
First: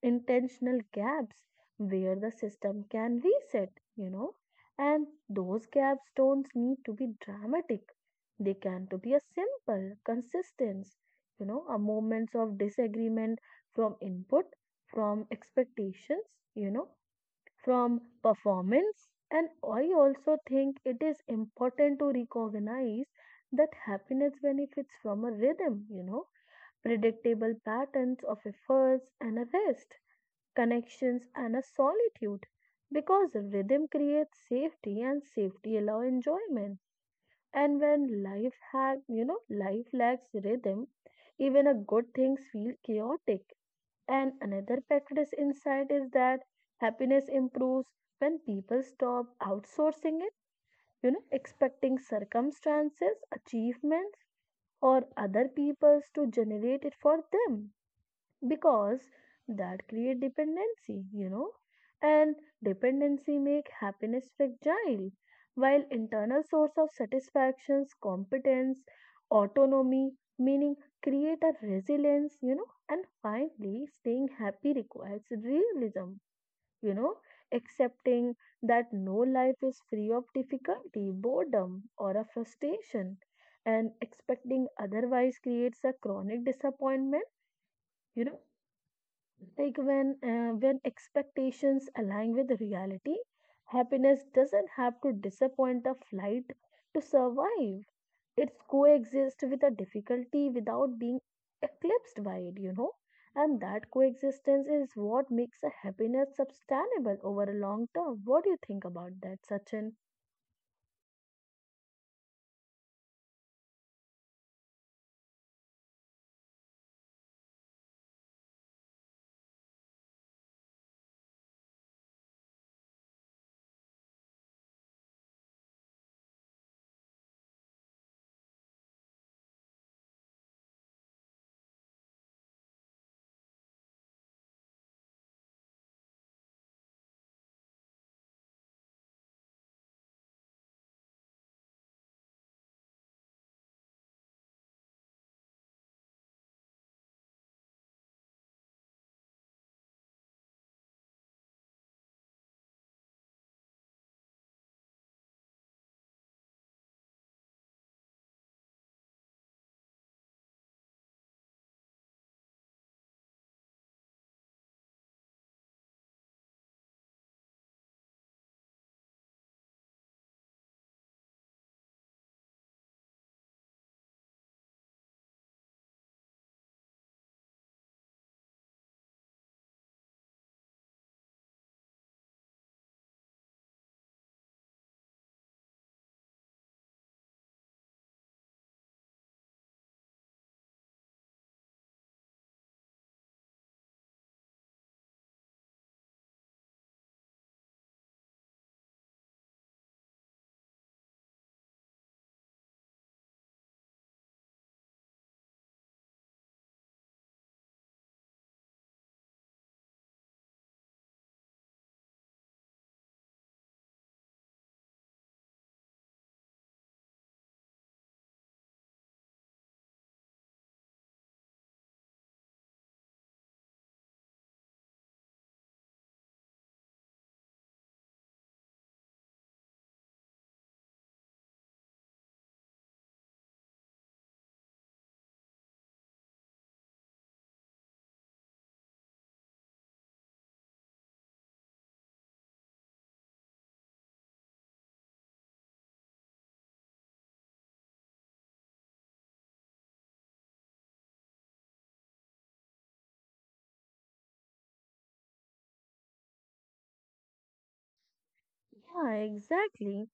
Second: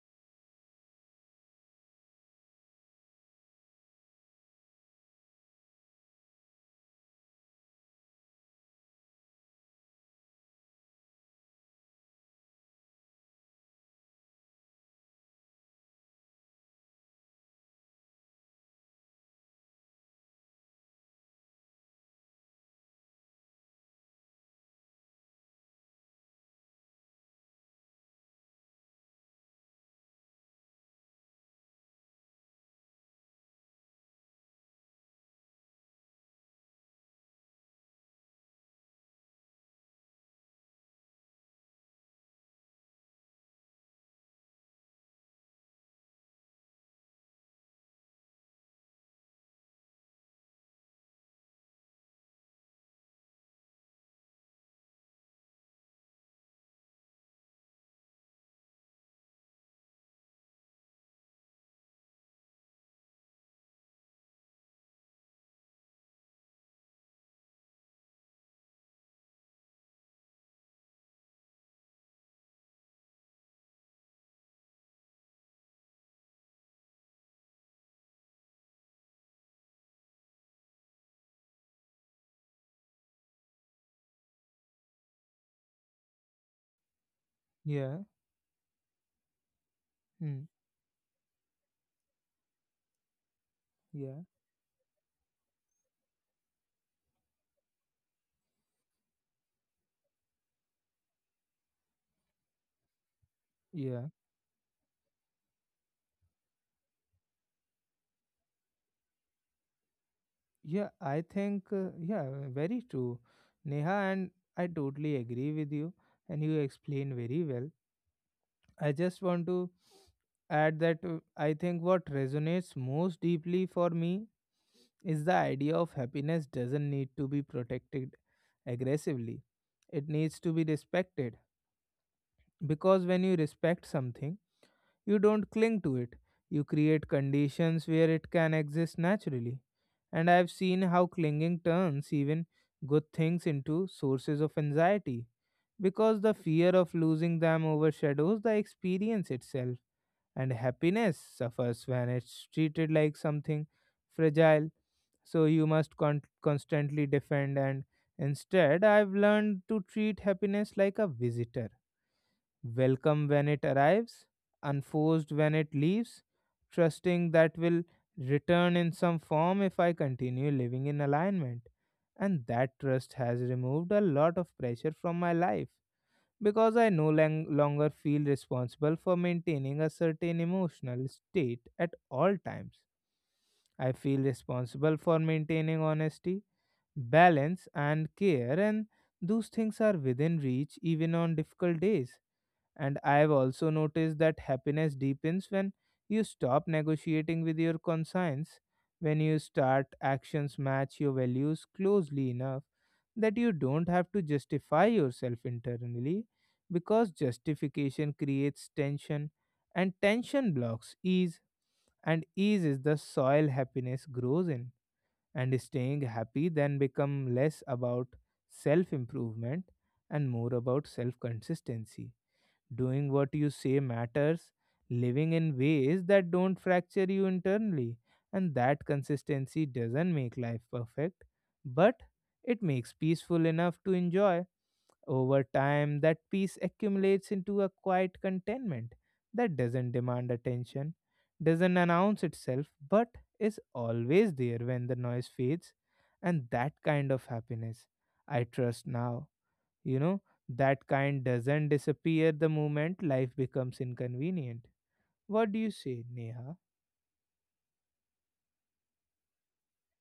intentional gaps where the system can reset, you know, and those gaps don't need to be dramatic. They can to be a simple consistence, a moments of disagreement from input, from expectations, you know, from performance. And I also think it is important to recognize that happiness benefits from a rhythm, predictable patterns of efforts and a rest connections, and a solitude because rhythm creates safety and safety allows enjoyment. And when life have life lacks rhythm, even a good things feel chaotic. And another practice insight is that happiness improves when people stop outsourcing it, expecting circumstances, achievements, or other peoples to generate it for them because that create dependency, and dependency make happiness fragile while internal source of satisfactions competence autonomy meaning create a resilience. And finally staying happy requires realism you know accepting that no life is free of difficulty boredom or a frustration and expecting otherwise creates a chronic disappointment Yeah. you know like Hmm. when expectations align with reality, happiness doesn't have to disappoint a flight to survive. It's coexist with a difficulty without being eclipsed by it, And that Yeah. coexistence is what makes a happiness sustainable over a long term. What do you think about that, Sachin? Yeah, I think very true, Neha, and I totally agree with you, and you explain very well. I just want to add that I think what resonates most deeply for me is the idea of happiness doesn't need to be protected aggressively, it needs to be respected. Because when you respect something, you don't cling to it. You create conditions where it can exist naturally. And I've seen how clinging turns even good things into sources of anxiety because the fear of losing them overshadows the experience itself. And happiness suffers when it's treated like something fragile, so you must constantly defend. And instead, I've learned to treat happiness like a visitor, welcome when it arrives, unforced when it leaves, trusting that will return in some form if I continue living in alignment. And that trust has removed a lot of pressure from my life because I no longer feel responsible for maintaining a certain emotional state at all times. I feel responsible for maintaining honesty, balance, and care, and those things are within reach even on difficult days. And I've also noticed that happiness deepens when you stop negotiating with your conscience, when you start actions match your values closely enough that you don't have to justify yourself internally, because justification creates tension, and tension blocks ease, and ease is the soil happiness grows in. And staying happy then become less about self improvement and more about self consistency. Doing what you say matters, living in ways that don't fracture you internally. And that consistency doesn't make life perfect, but it makes peaceful enough to enjoy. Over time, that peace accumulates into a quiet contentment that doesn't demand attention, doesn't announce itself, but is always there when the noise fades. And that kind of happiness I trust now. You know, that kind doesn't disappear the moment life becomes inconvenient. What do you say, Neha? Yeah, exactly.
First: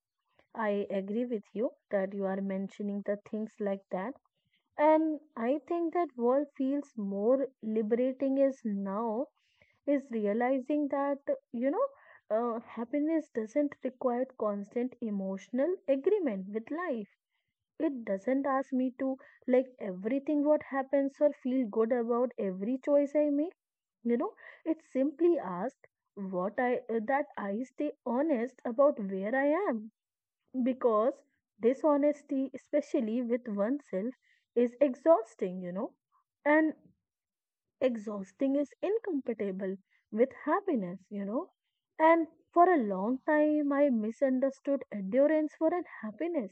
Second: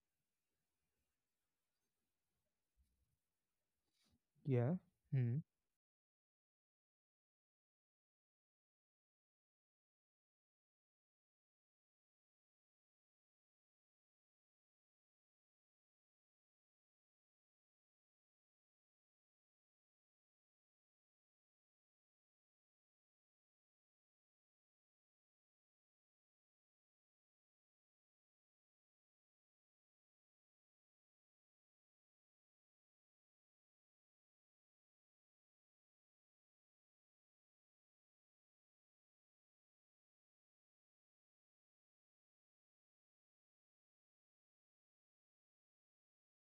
I agree with you that you are mentioning the things like that. Yeah. And Hmm. I think that world feels more liberating is now is realizing that you know happiness doesn't require constant emotional agreement with life. It doesn't ask me to like everything what happens or feel good about every choice I make. You know, it simply asks what I that I stay honest about where I am because dishonesty, especially with oneself, is exhausting, And exhausting is incompatible with happiness, And for a long time, I misunderstood endurance for an happiness.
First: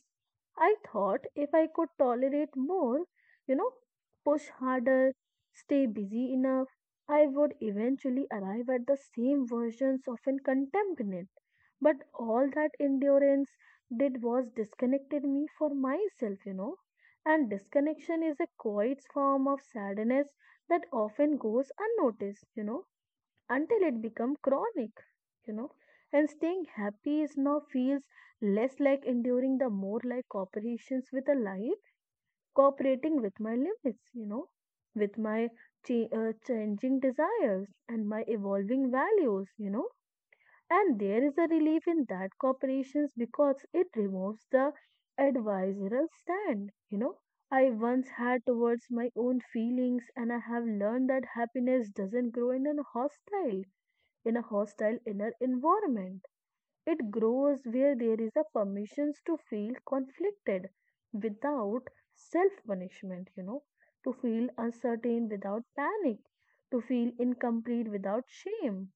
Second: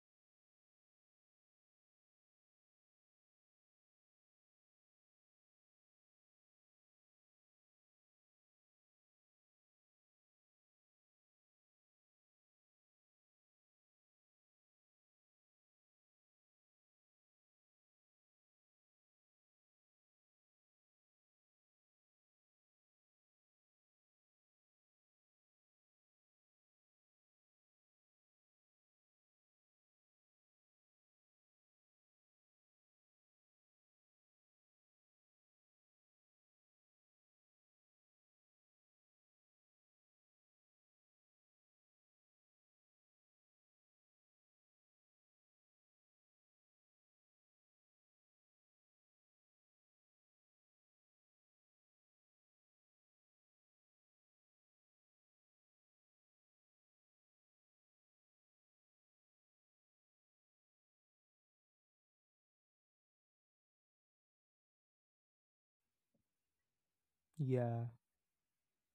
I thought if I could tolerate more, you know, push harder, stay busy enough, I would eventually arrive at the same versions of an contentment. But all that endurance did was disconnected me for myself, And disconnection is a quiet form of sadness that often goes unnoticed, until it becomes chronic, you know. And staying happy is now feels less like enduring the more like cooperations with a life, cooperating with my limits, with my changing desires and my evolving values, And there is a relief in that corporations because it removes the advisorial stand. You know, I once had towards my own feelings, and I have learned that happiness doesn't grow in a hostile inner environment. It grows where there is a permissions to feel conflicted without self punishment, to feel uncertain without panic, to feel Yeah. incomplete without shame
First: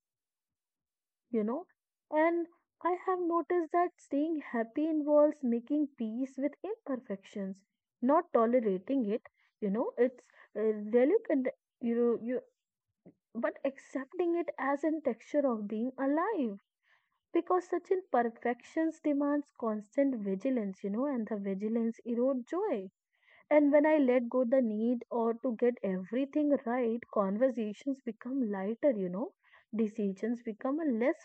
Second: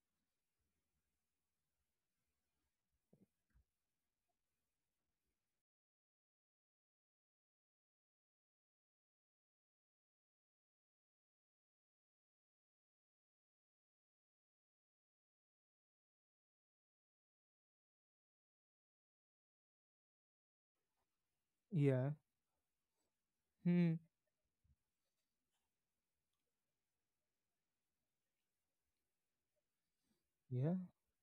you know. And I have noticed that staying happy involves making peace with imperfections, not tolerating it, It's relevant, you know, you, but accepting it as a texture of being alive. Because such imperfections demands constant vigilance, and the vigilance Yeah. erodes joy. And when Hmm. I let go the need or to get everything right, conversations become lighter, decisions Yeah. become a less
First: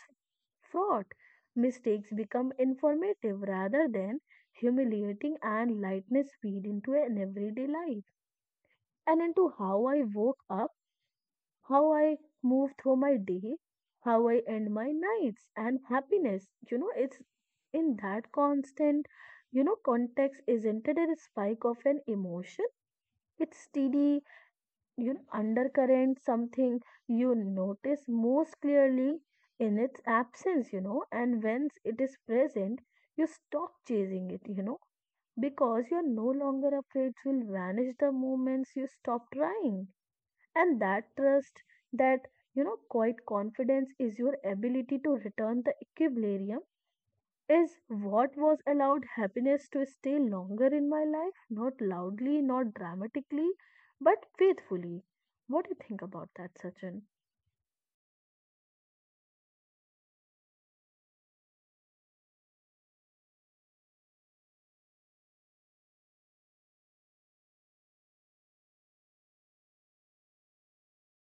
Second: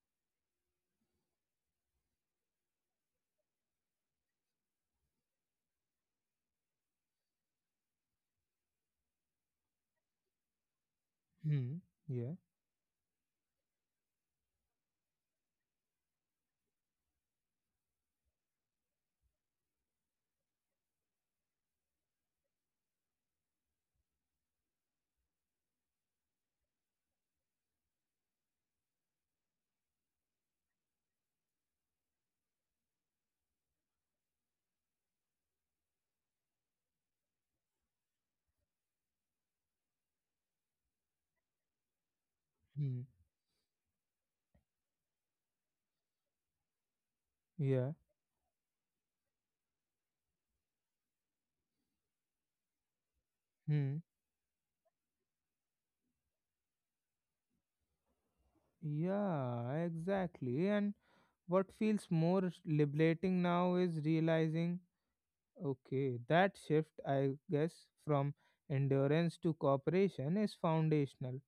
fraught. Mistakes become informative rather than humiliating, and lightness feed into an everyday life and into how I woke up, Hmm. how I Yeah. move through my day, how I end my nights, and happiness. You know, it's in that constant, context, isn't it a spike of an emotion? It's steady, undercurrent, something you notice most clearly in its absence, and when it is present, you stop chasing it, because you're no longer afraid it will vanish the moments you stop trying. And that trust, that, Hmm. quiet confidence is your ability to return the equilibrium is Yeah. what was allowed happiness to stay longer in my life, not loudly, not dramatically, Hmm. but faithfully. What do you think about that, Sachin? Yeah, exactly. And what feels more liberating now is realizing, okay, that shift, I guess, from endurance to cooperation is foundational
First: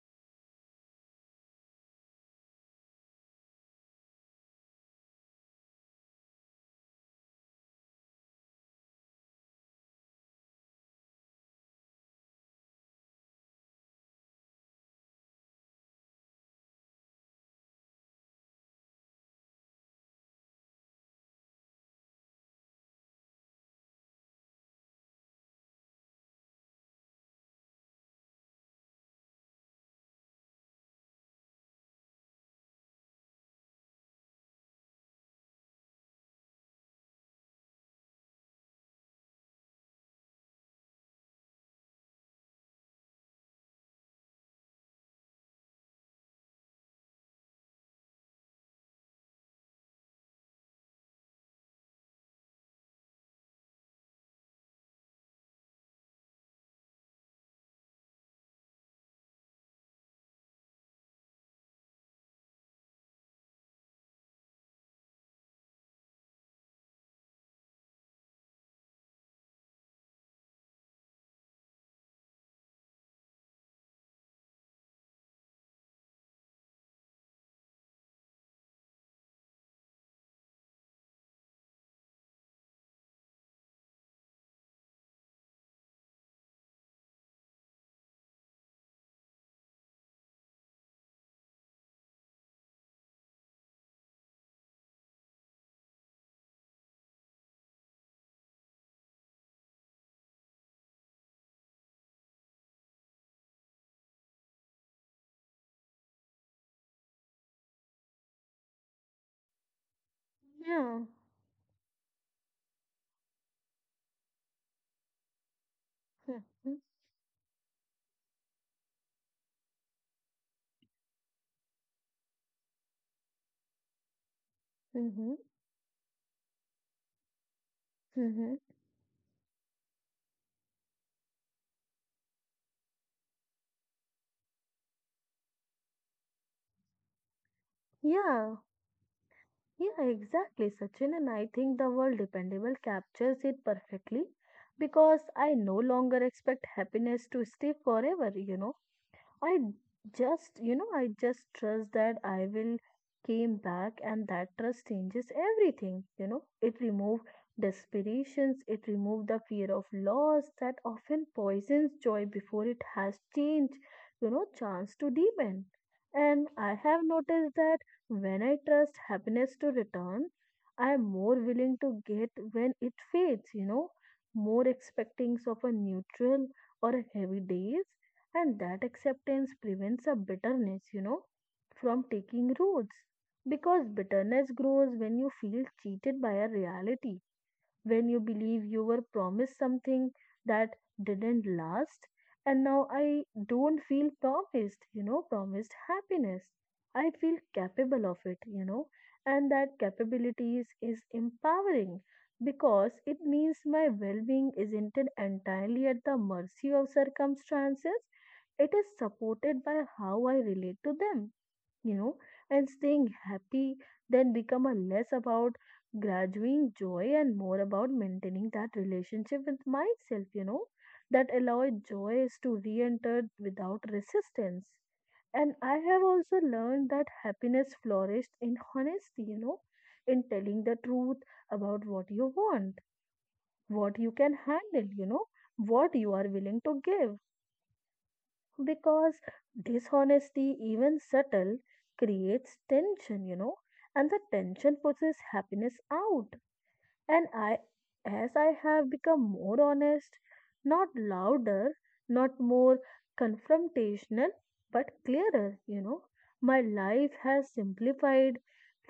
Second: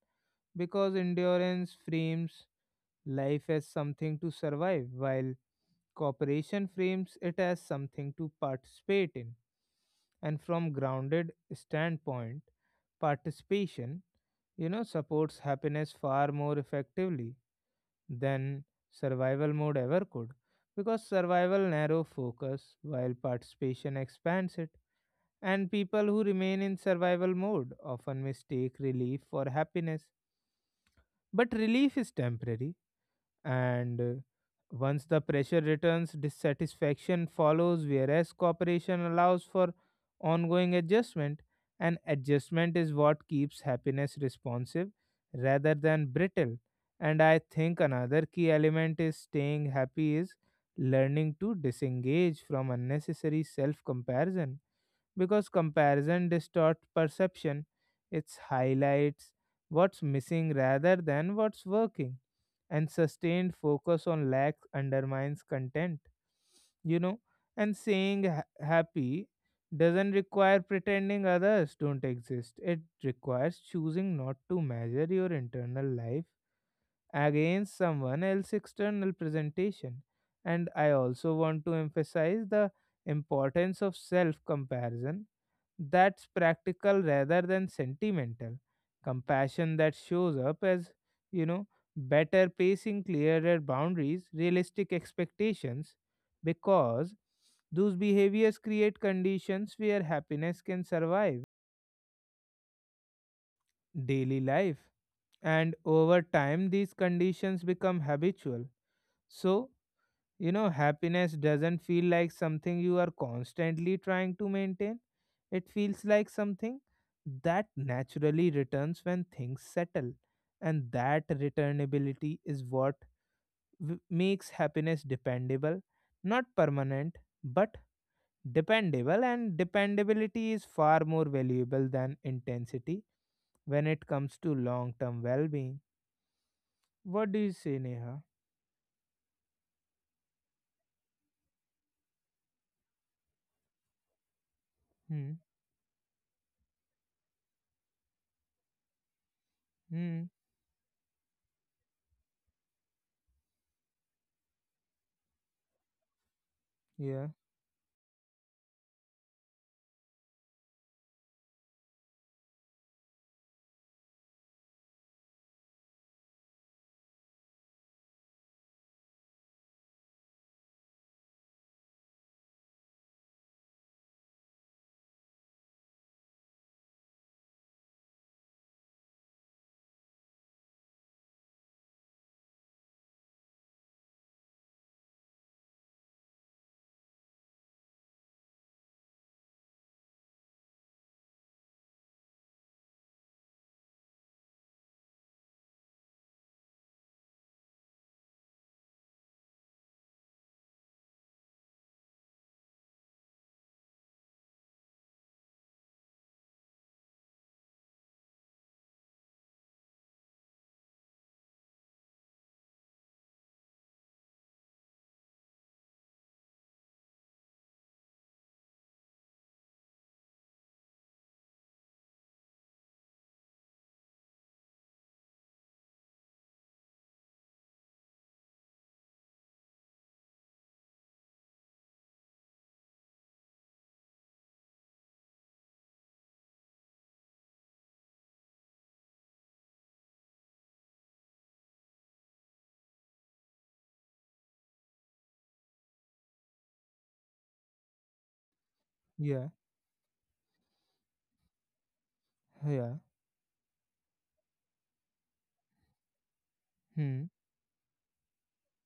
because endurance frames life as something to survive, while cooperation frames it as something to participate in. And from grounded standpoint, participation, you know, supports happiness far more effectively than survival mode ever could, because survival narrow focus while participation expands it. And people who remain in survival mode often mistake relief for happiness. But relief is temporary, and once the pressure returns, dissatisfaction follows, whereas cooperation allows for ongoing adjustment. And adjustment is what keeps happiness responsive rather than brittle. And I think another key element is staying happy is learning to disengage from unnecessary self comparison because comparison distorts perception. It highlights what's missing rather than what's working, and sustained focus on lack undermines content. You know, and saying happy doesn't require pretending others don't exist. It requires choosing not to measure your internal life against someone else's external presentation. And I also want to emphasize the importance of self comparison that's practical rather than sentimental, compassion that shows up as, you know, better pacing, clearer boundaries, realistic expectations, because those behaviors create conditions where happiness can survive daily life. And over time these conditions become habitual, so, you know, Yeah. happiness doesn't feel like something you are constantly trying to maintain. It feels like Mm-hmm. something that naturally returns when things settle. And that returnability is what makes happiness Mm-hmm. dependable, not permanent, but Mm-hmm. dependable. And dependability is far more valuable than intensity when it comes to long term well being. What do you say, Neha? Yeah. Yeah, exactly, Sachin. And I think the word dependable captures it perfectly because Hmm. I no longer expect happiness to stay forever, I Hmm. just, I just trust that I will came back and that trust changes everything, It removed Yeah. desperations, it removed the fear of loss that often poisons joy before it has changed, chance to deepen. And I have noticed that when I trust happiness to return, I am more willing to get when it fades, more expectings of a neutral or a heavy days and that acceptance prevents a bitterness, from taking roots. Because bitterness grows when you feel cheated by a reality when you believe you were promised something that didn't last and now I don't feel promised, promised happiness I feel capable of it, and that capabilities is empowering because it means my well-being isn't entirely at the mercy of circumstances it is supported by how I relate to them you know, and staying happy then become a less about graduating joy and more about maintaining that relationship with myself, that allow joy to re-enter without resistance. And I have also learned that happiness flourished in honesty, in telling the truth about what you want, what you can handle, what you are willing to give because dishonesty, even subtle, creates tension, and the tension pushes happiness out. And I, as I have become Yeah. more honest, not louder, not more Yeah. confrontational, but clearer, my life Hmm. has simplified,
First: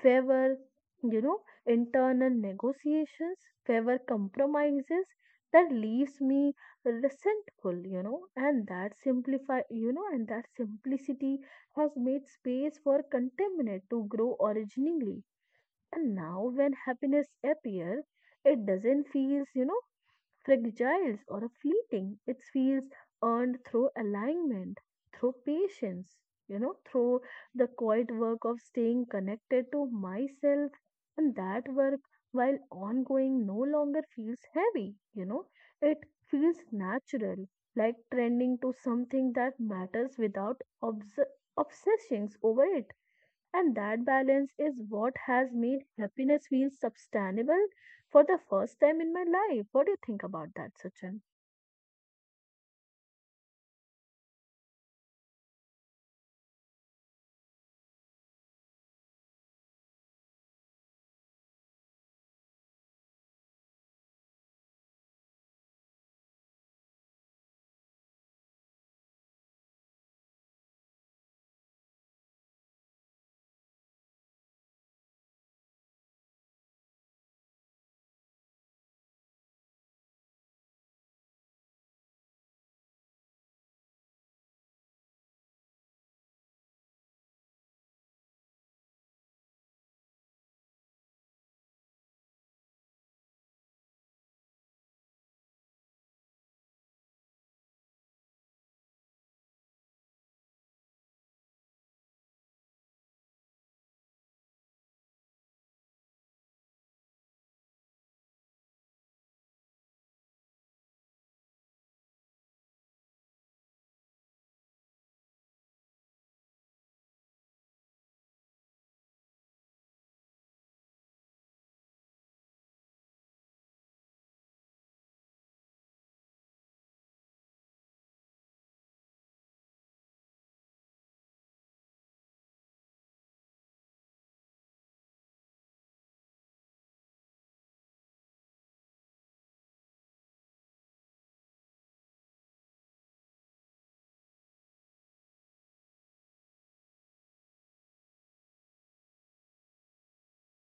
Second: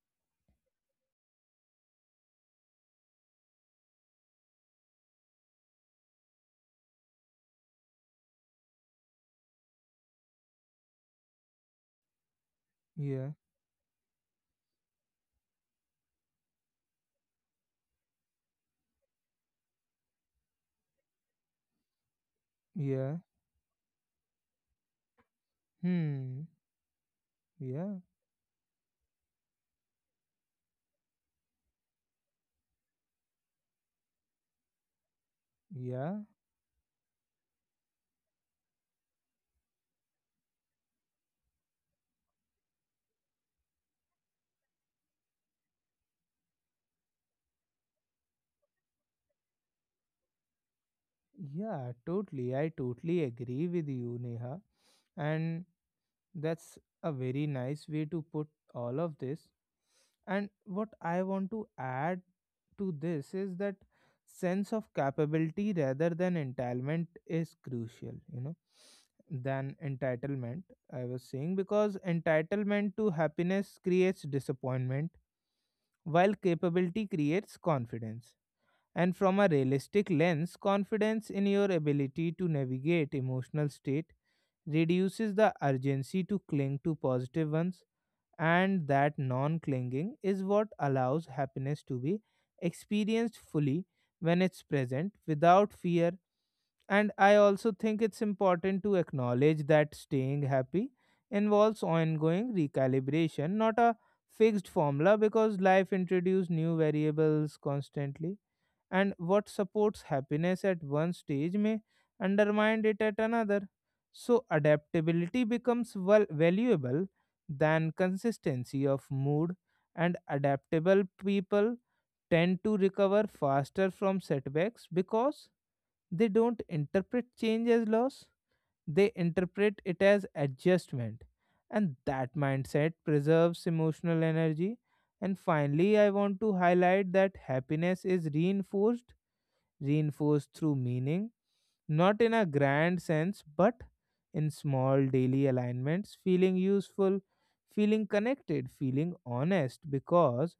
favor, you know, internal negotiations, favor compromises that leaves me resentful, and that simplify, and that simplicity has made space for Yeah. contentment to grow originally and now when happiness appears, it doesn't feel, fragile or fleeting. It feels Yeah. earned through alignment, through patience, Hmm. Through the Yeah. quiet work of staying connected to myself. And that work, while ongoing, no longer feels heavy, it Yeah. feels natural, like trending to something that matters without obs- obsessions over it and that balance is what has made happiness feel sustainable for the first time in my life. What do you think about that, Sachin? Yeah. Totally. I totally agree with you, Neha. And that's a very nice way to put all of this. And what I want to add to this is that sense of capability rather than entitlement is crucial, you know, than entitlement. I was saying because entitlement to happiness creates disappointment while capability creates confidence. And from a realistic lens, confidence in your ability to navigate emotional state reduces the urgency to cling to positive ones, and that non clinging is what allows happiness to be experienced fully when it's present without fear. And I also think it's important to acknowledge that staying happy involves ongoing recalibration, not a fixed formula, because life introduces new variables constantly, and what supports happiness at one stage may undermine it at another. So, adaptability becomes well valuable than consistency of mood, and adaptable people tend to recover faster from setbacks because they don't interpret change as loss, they interpret it as adjustment. And that mindset preserves emotional energy. And finally, I want to highlight that happiness is reinforced through meaning, not in a grand sense, but in small daily alignments, feeling useful, feeling connected, feeling honest, because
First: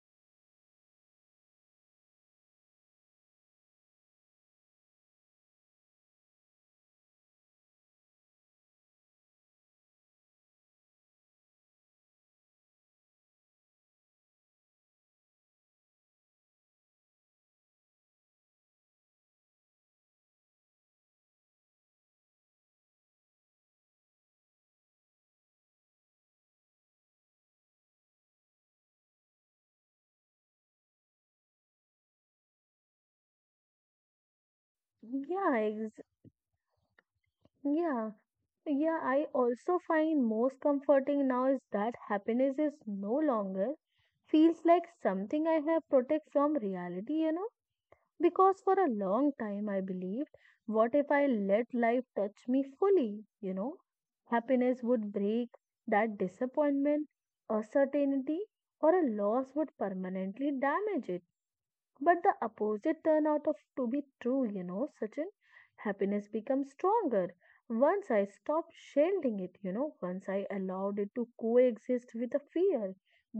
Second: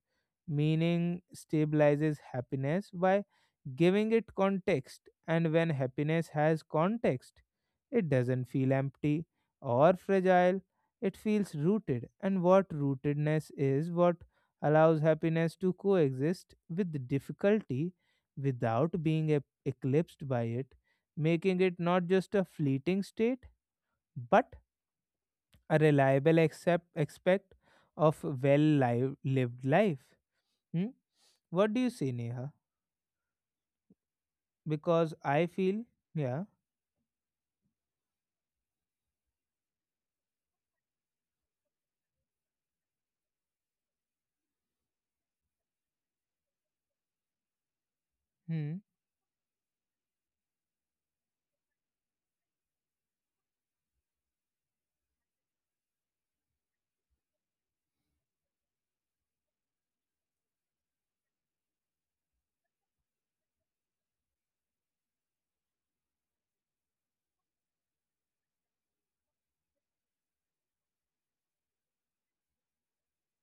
meaning stabilizes happiness by giving it context. And when happiness has context, it doesn't feel empty or fragile, it feels rooted. And what rootedness is, what allows happiness to coexist with difficulty without being eclipsed by it, making it not just a fleeting state, but a reliable aspect of well lived life. Hmm? What do you say, Neha? Because I Yeah, feel, yeah. yeah, yeah. I also find most comforting now is that happiness is no longer feels like something I have protect from reality, because for Hmm. a long time, I believed, what if I let life touch me fully? You know, happiness would break that disappointment, a certainty, or a loss would permanently damage it. But the opposite turn out of to be true, you know, Sachin. Happiness becomes stronger. Once I stopped shielding it, once I allowed it to coexist with a fear,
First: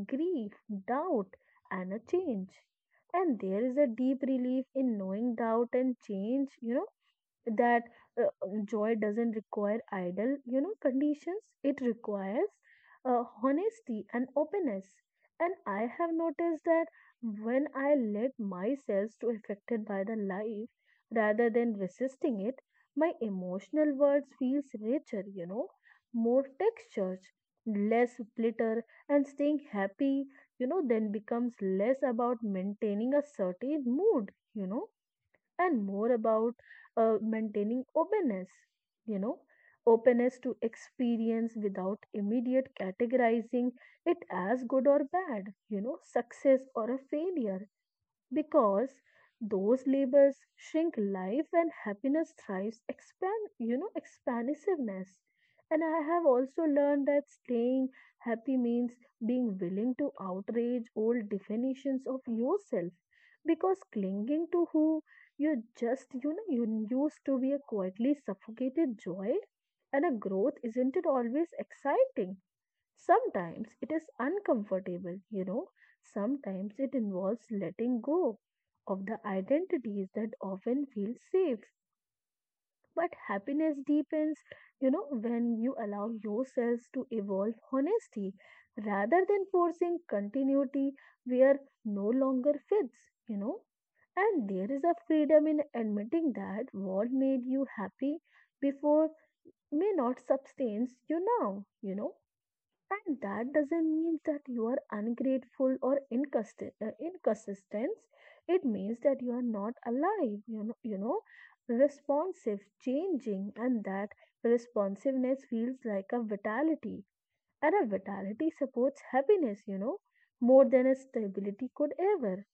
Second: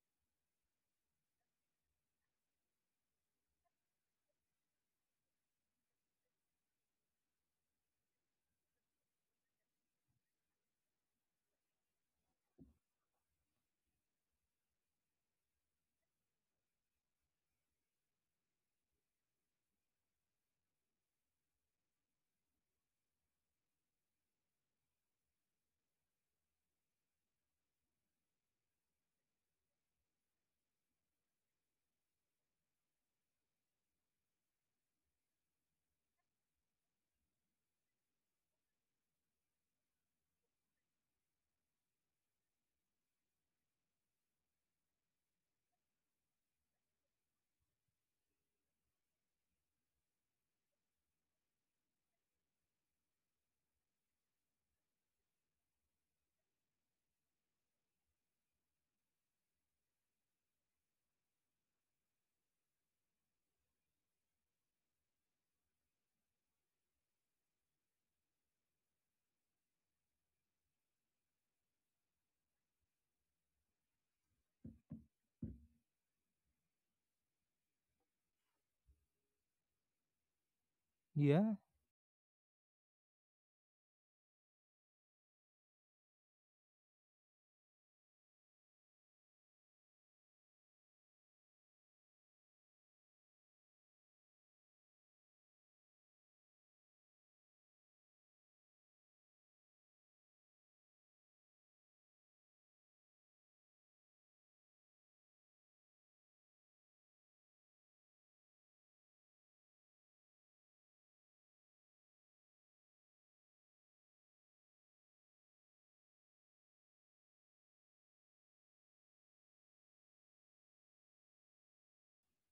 grief, doubt, and a change. And there is a deep relief in knowing doubt and change, you know, that joy doesn't require ideal conditions. It requires honesty and openness, and I have noticed that when I let myself to affected by the life rather than resisting it, my emotional world feels richer, you know, more textured, less glitter. And staying happy, you know, then becomes less about maintaining a certain mood, you know, and more about maintaining openness, you know, openness to experience without immediate categorizing it as good or bad, you know, success or a failure, because those labels shrink life and happiness thrives expand, you know, expansiveness. And I have also learned that staying happy means being willing to outrage old definitions of yourself, because clinging to who you just you know you used to be a quietly suffocated joy. And a growth isn't it always exciting. Sometimes it is uncomfortable, you know, sometimes it involves letting go of the identities that often feel Yeah, safe. But happiness deepens, you know, when you allow yourselves to evolve honesty rather than forcing continuity where no longer fits, you know. And there is a freedom in admitting that what made you happy before may not sustain you now, you know, and that doesn't mean that you are ungrateful or inconsistent. Inconsistent. It means that you are not alive, you know, responsive, changing, and that responsiveness feels like a vitality. And a vitality supports happiness, you know, more than a stability could ever.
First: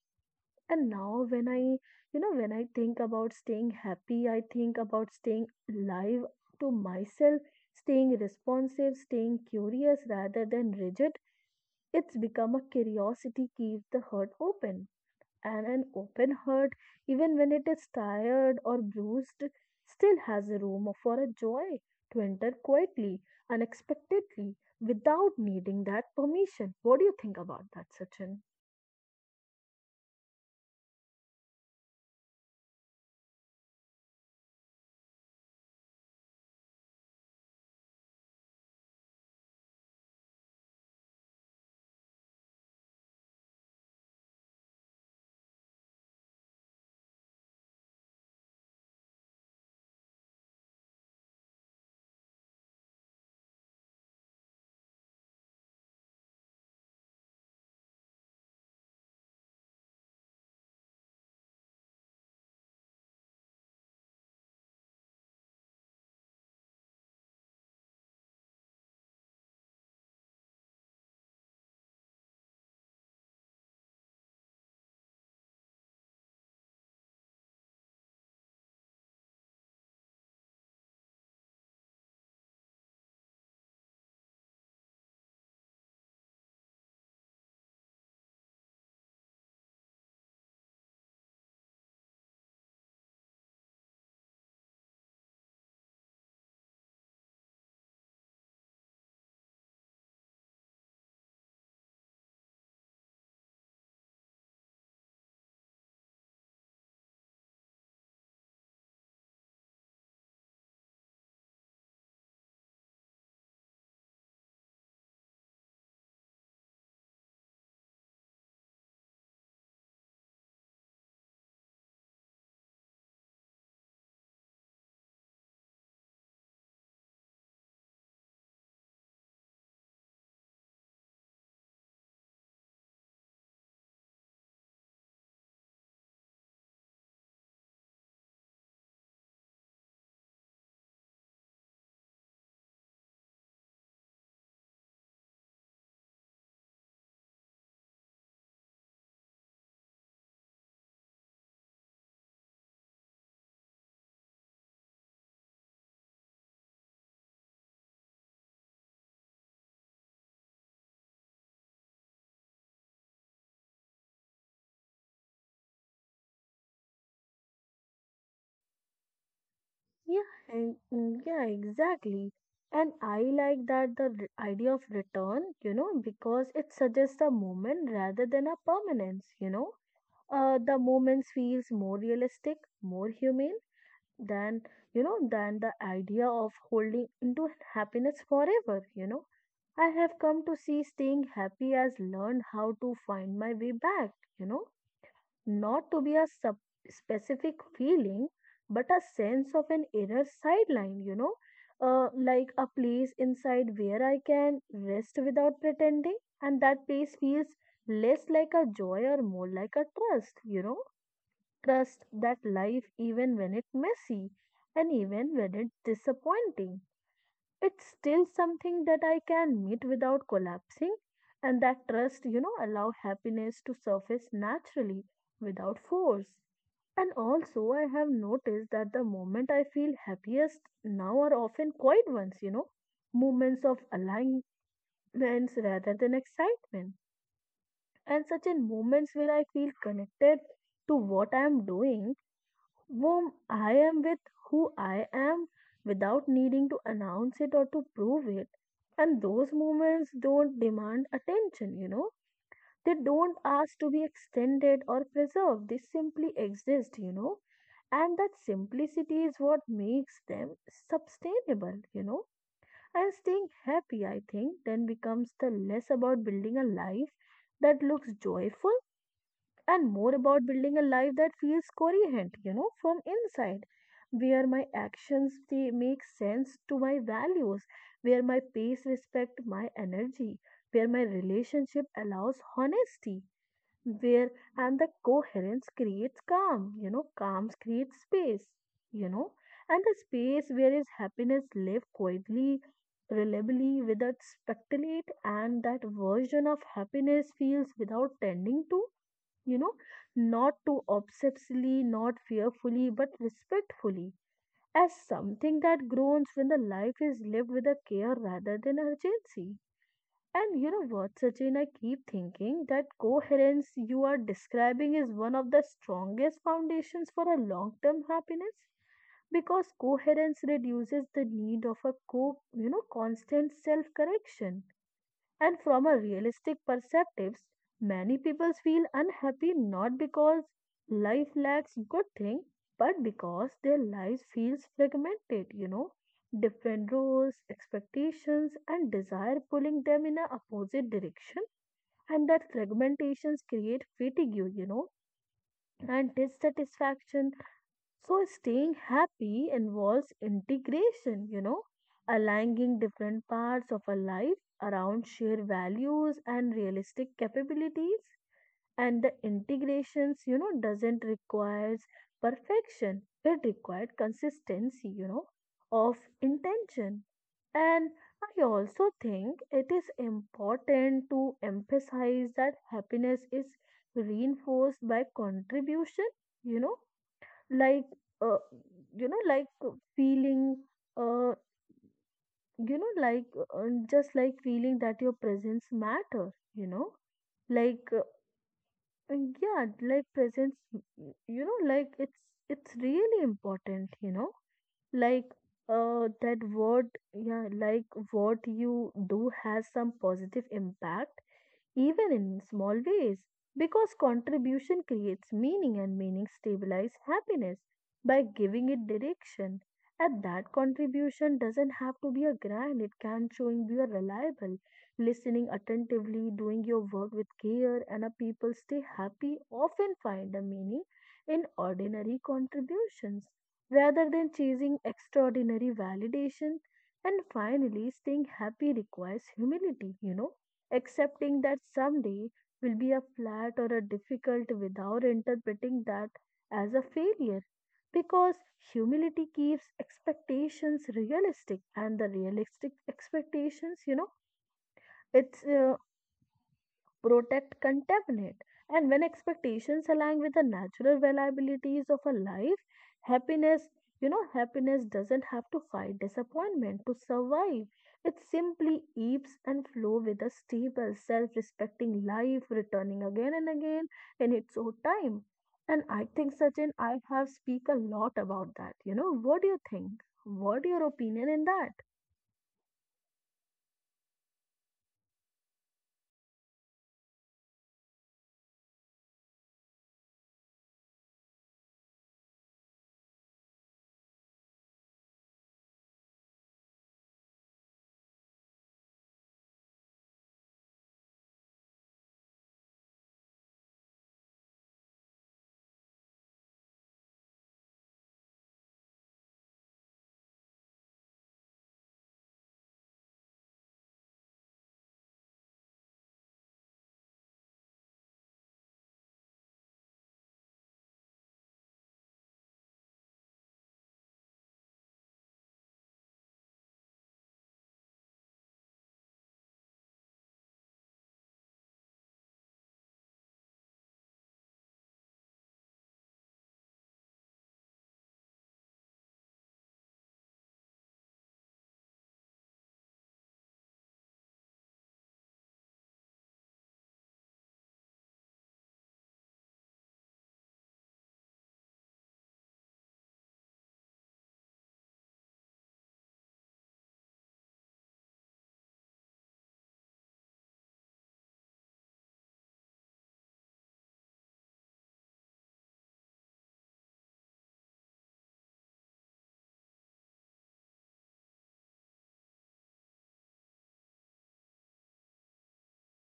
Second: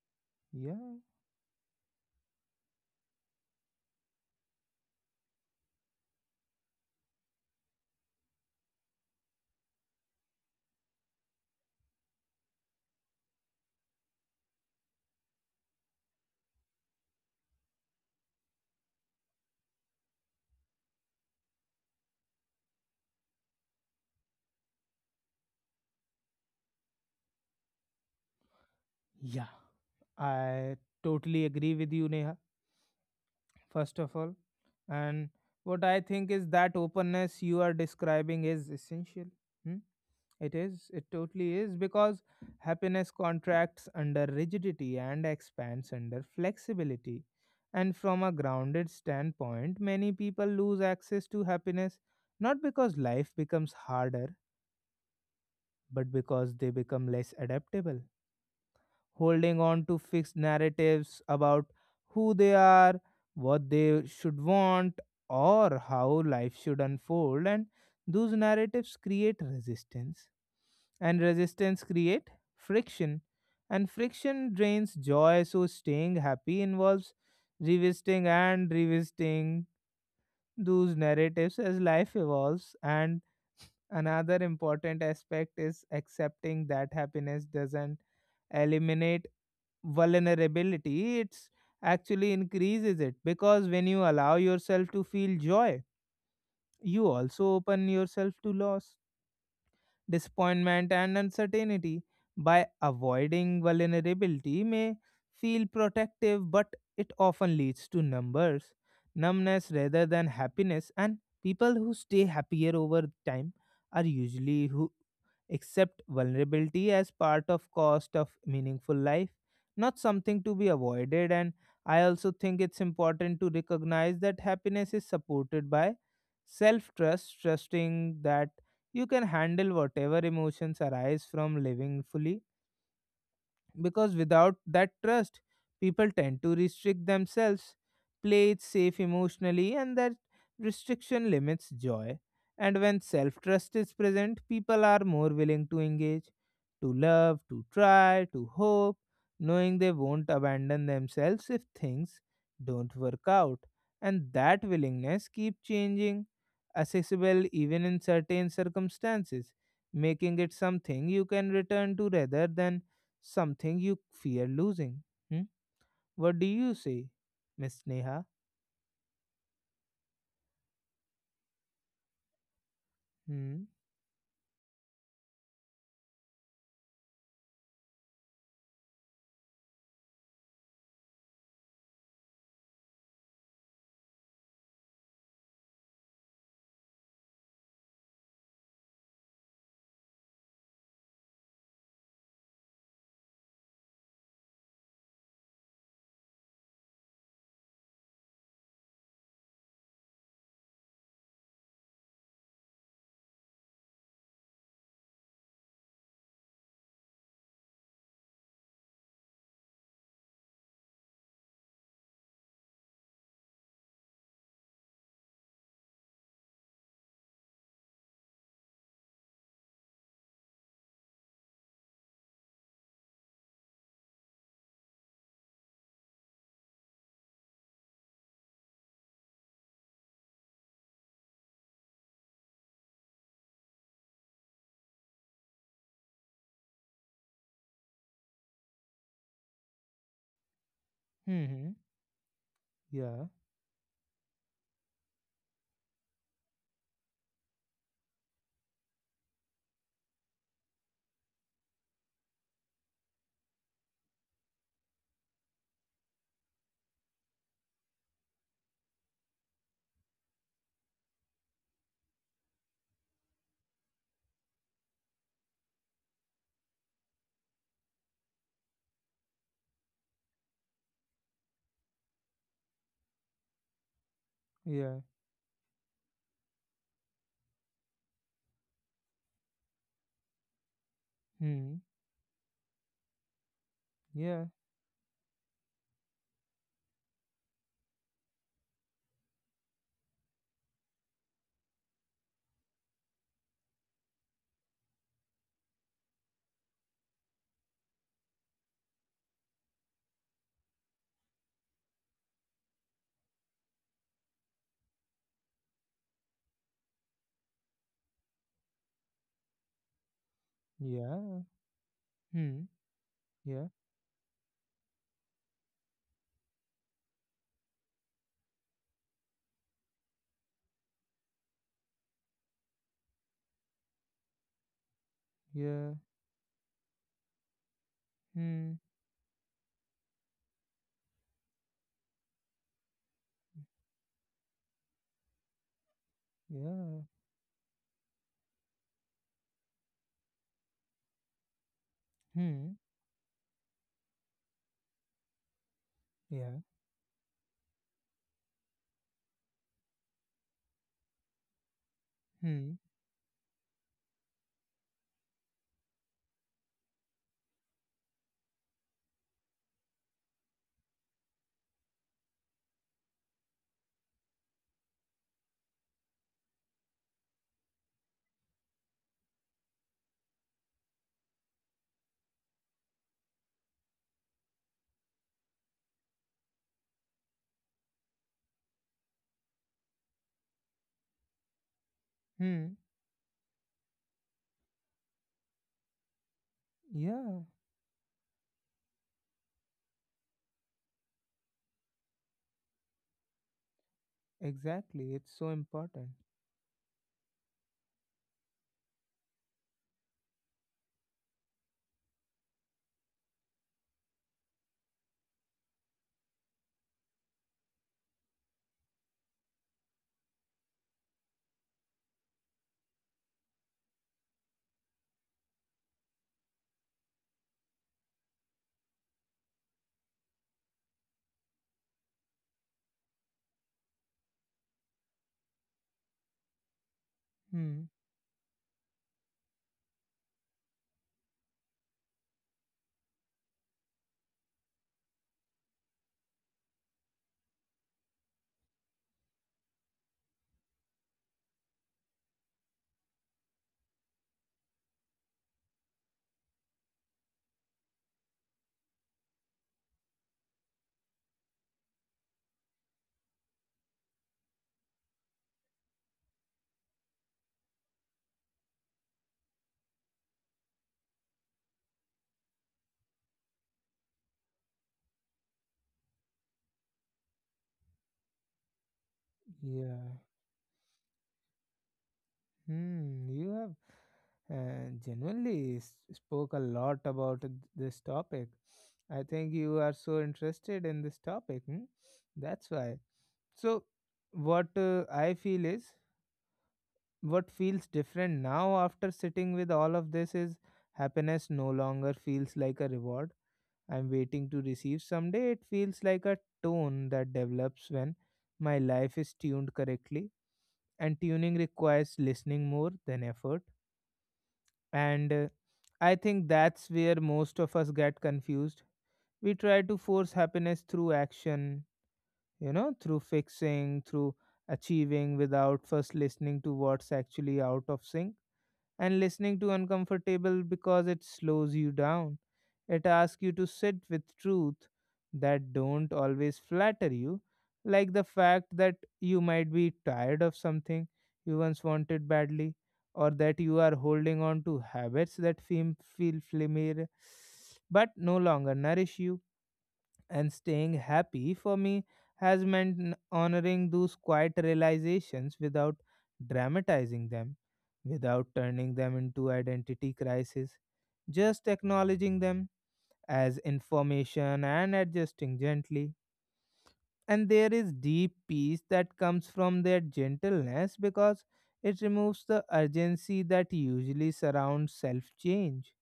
And yeah, now, when I, you know, when I think about staying happy, I think about staying alive to myself, staying responsive, staying curious rather than rigid. It's become a curiosity keeps the heart open. And an open heart, even when it is tired or bruised, still has a room for a joy to enter quietly, unexpectedly, without needing that permission. What do you think about that, Sachin? yeah. I totally agree with you, Neha, first of all. And what I think is that openness you are describing is essential. Hmm? It is, it totally is, because happiness contracts under rigidity and expands under flexibility. And from a grounded standpoint, many people lose access to happiness not because life becomes harder, but because they become less adaptable, holding on to fixed narratives about who they are, what they should want, or how life should unfold. And those narratives create resistance, and resistance create friction, and friction drains joy. So staying happy involves revisiting those narratives as life evolves. And another important aspect is accepting that happiness doesn't eliminate vulnerability, it's actually increases it, because when you allow yourself to feel joy, you also open yourself to loss, disappointment, and uncertainty. By avoiding vulnerability may feel protective, but it often leads to numbness rather than happiness, and people who stay happier over time are usually who accept vulnerability as part of cost of meaningful life, not something to be avoided. And I also think it's important to recognize that happiness is supported by self trust, trusting that you can handle whatever emotions arise from living fully, because without that trust people tend to restrict themselves, play it safe emotionally, and that restriction limits joy. And when self trust is present, people are more willing to engage, to love, to try, to hope, knowing they won't abandon themselves if things don't work out, and that willingness keep changing accessible even in certain circumstances, making it something you can return to rather than something you fear losing. Hmm? What do you say, Miss Neha? Yeah, yeah, exactly. And I Hmm. like that idea of return, you know, because it suggests a moment rather than a permanence, you know. The moments feels more realistic, more humane than, you know, than the idea of holding into happiness forever, you know. I have come to see staying happy as learn how to find my way back, you know, not to be a specific feeling, but a sense of an inner sideline, you know, like a place inside where I can rest without pretending, and that place feels less like a joy or more like a trust, you know, trust that life, even when it's messy and even when it's disappointing, it's still something that I can meet without collapsing. And that trust, you know, allow happiness to surface naturally without force. And also, I have noticed that the moment I feel happiest now are often quiet ones, you know, moments of alignments rather than excitement. And such in moments where I feel connected to what I Hmm. am doing, Yeah. whom I am with, who I am, without needing to announce it or to prove it. And those moments don't demand attention, you know, they don't ask to be extended or preserved, they simply exist, you know. And that simplicity is what makes them sustainable, you know. And staying happy, I think, then becomes the less about building a life that looks joyful and more about building a life that feels coherent, you know, from inside, where my Yeah. actions they make sense to my values, where my pace respect my energy, where my Hmm. relationship allows honesty where, Yeah. and the coherence creates calm, you know, calm creates space, you know, and the space where is happiness live quietly, reliably, without speculate. And that version of happiness feels without tending to, you know, not too obsessively, not fearfully, but respectfully, as something that groans when the life is lived with a care rather than urgency. And you know what, Yeah. Sachin, I keep Hmm. thinking that Yeah. coherence you are describing is one of the strongest foundations for a long-term happiness, because coherence reduces the need of a you know constant self-correction. And Yeah. from a realistic perspective, many people Hmm. feel unhappy not because life lacks good things, but because their lives feels fragmented, you know, different Yeah. roles, expectations, and desire pulling them in a opposite direction. And that Hmm. fragmentations create fatigue, you know, and Yeah. dissatisfaction. So staying happy involves integration, you know, Hmm. aligning different parts of a life around shared values and realistic capabilities. And the integrations, you know, doesn't requires perfection. It required consistency, you know, of intention. And I also think it is important to emphasize that happiness is reinforced by contribution, you know, like uh, you know like feeling uh, you Hmm. know like just like feeling that your presence matter, you know, Yeah. like yeah like presence you know like it's really important, you know, Exactly. like It's so important. that what yeah like what you do has some positive impact, even in small ways, because contribution creates meaning and meaning stabilizes happiness by giving it direction. And that contribution doesn't have to be a grand, it can showing be a reliable listening attentively doing your work with care. And a people stay happy often find a meaning in ordinary contributions rather than chasing extraordinary validation. And Hmm. finally, staying happy requires humility, you know, accepting that someday will be a flat or a difficult without interpreting that as a failure. Because humility keeps expectations realistic, and the realistic expectations, you know, it's protect contentment. And when expectations align with the natural reliabilities of a life, happiness, you know, happiness doesn't have to fight disappointment to survive. It simply ebbs and flows with a stable, self respecting life, returning again and again in its own time. And I think, Sachin, I have speak a lot about that. You know, what do you think? Yeah. What your opinion in that? Hmm, you have genuinely spoke a lot about this topic. I think you are so interested in this topic. Hmm? That's why. So, what I feel is, what feels different now after sitting with all of this is happiness no longer feels like a reward I'm waiting to receive someday. It feels like a tone that develops when my life is tuned correctly, and tuning requires listening more than effort. And I think that's where most of us get confused. We try to force happiness through action, you know, through fixing, through achieving, without first listening to what's actually out of sync, and listening to uncomfortable because it slows you down. It asks you to sit with truth that don't always flatter you, like the fact that you might be tired of something you once wanted badly, or that you are holding on to habits that feel familiar but no longer nourish you. And staying happy for me has meant honoring those quiet realizations without dramatizing them, without turning them into identity crisis, just acknowledging them as information and adjusting gently. And there is deep peace that comes from their gentleness, because it removes the urgency that usually surrounds self change,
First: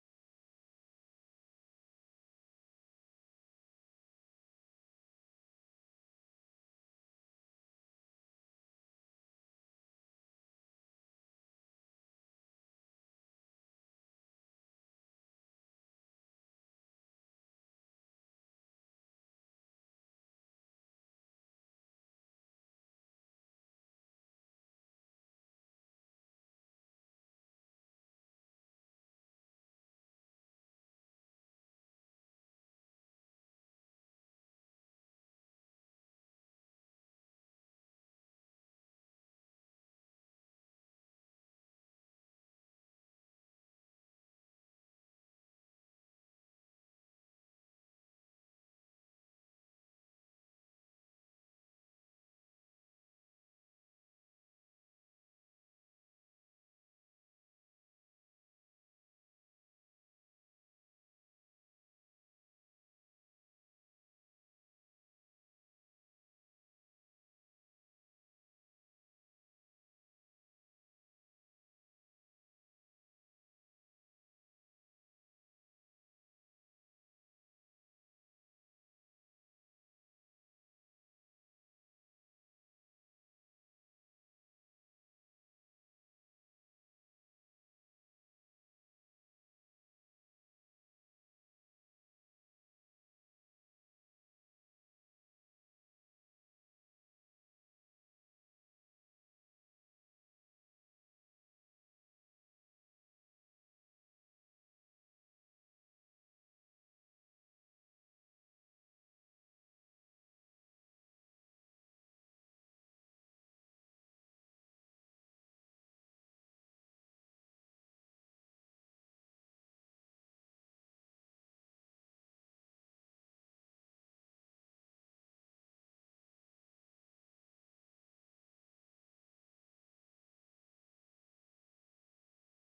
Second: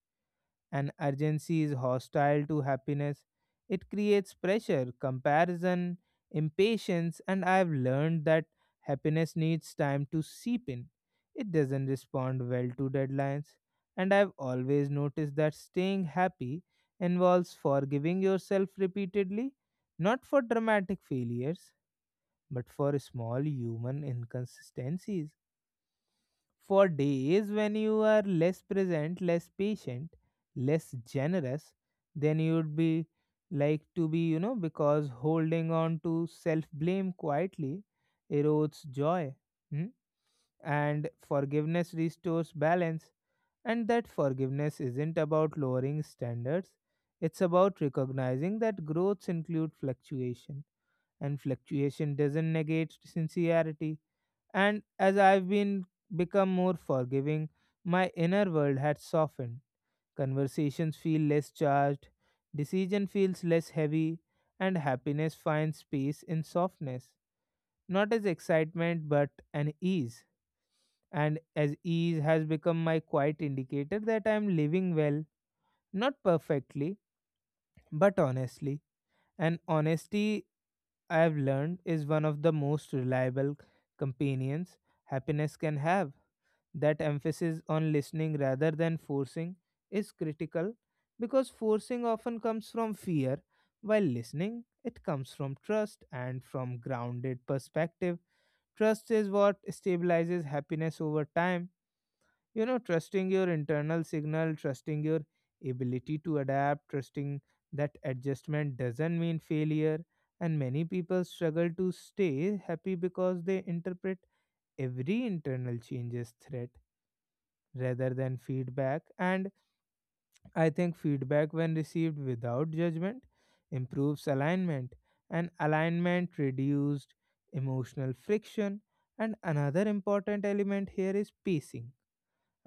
and urgency is hostile to happiness. It creates pressure, comparison, impatience, and I've learned that happiness needs time to seep in. It doesn't respond well to deadlines. And I've always noticed that staying happy involves forgiving yourself repeatedly, not for dramatic failures, but for small human inconsistencies. For days when you are less present, less patient, less generous, then you'd be like to be, you know, because holding on to self blame quietly erodes joy. Hmm? And forgiveness restores balance. And that forgiveness isn't about lowering standards, it's about recognizing that growths include fluctuation, and fluctuation doesn't negate sincerity. And as I've been become more forgiving, my inner world had softened. Conversations feel less charged, decision feels less heavy, and happiness finds peace in softness. Not as excitement, but an ease. And as ease has become my quiet indicator that I am living well, not perfectly, but honestly. And honesty, I have learned, is one of the most reliable companions happiness can have. That emphasis on listening rather than forcing is critical, because forcing often comes from fear, while listening it comes from trust. And from grounded perspective, trust is what stabilizes happiness over time. You know, trusting your internal signal, trusting your ability to adapt, trusting that adjustment doesn't mean failure. And many people struggle to stay happy because they interpret every internal change as threat rather than feedback. And I think feedback, when received without judgment, improves alignment, and alignment reduced emotional friction. And another important element here is pacing.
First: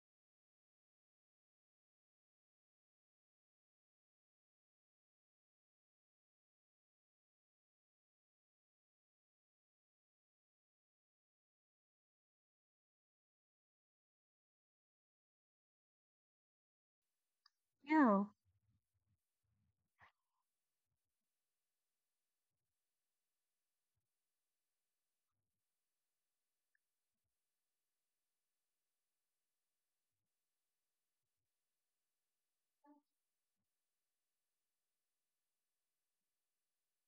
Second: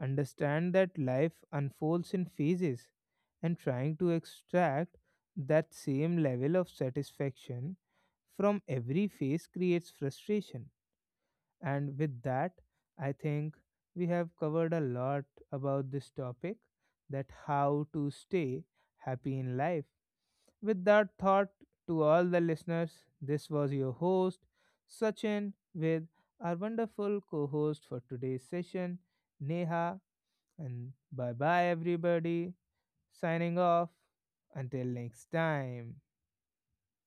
Understand that life unfolds in phases, and trying to extract that same level of satisfaction from every phase creates frustration. And with that, I think we have covered a lot about this topic, that how to Yeah. stay happy in life. With that thought, to all the listeners, this was your host, Sachin, with our wonderful co host for today's session, Neha. And bye bye, everybody. Signing off. Until next time.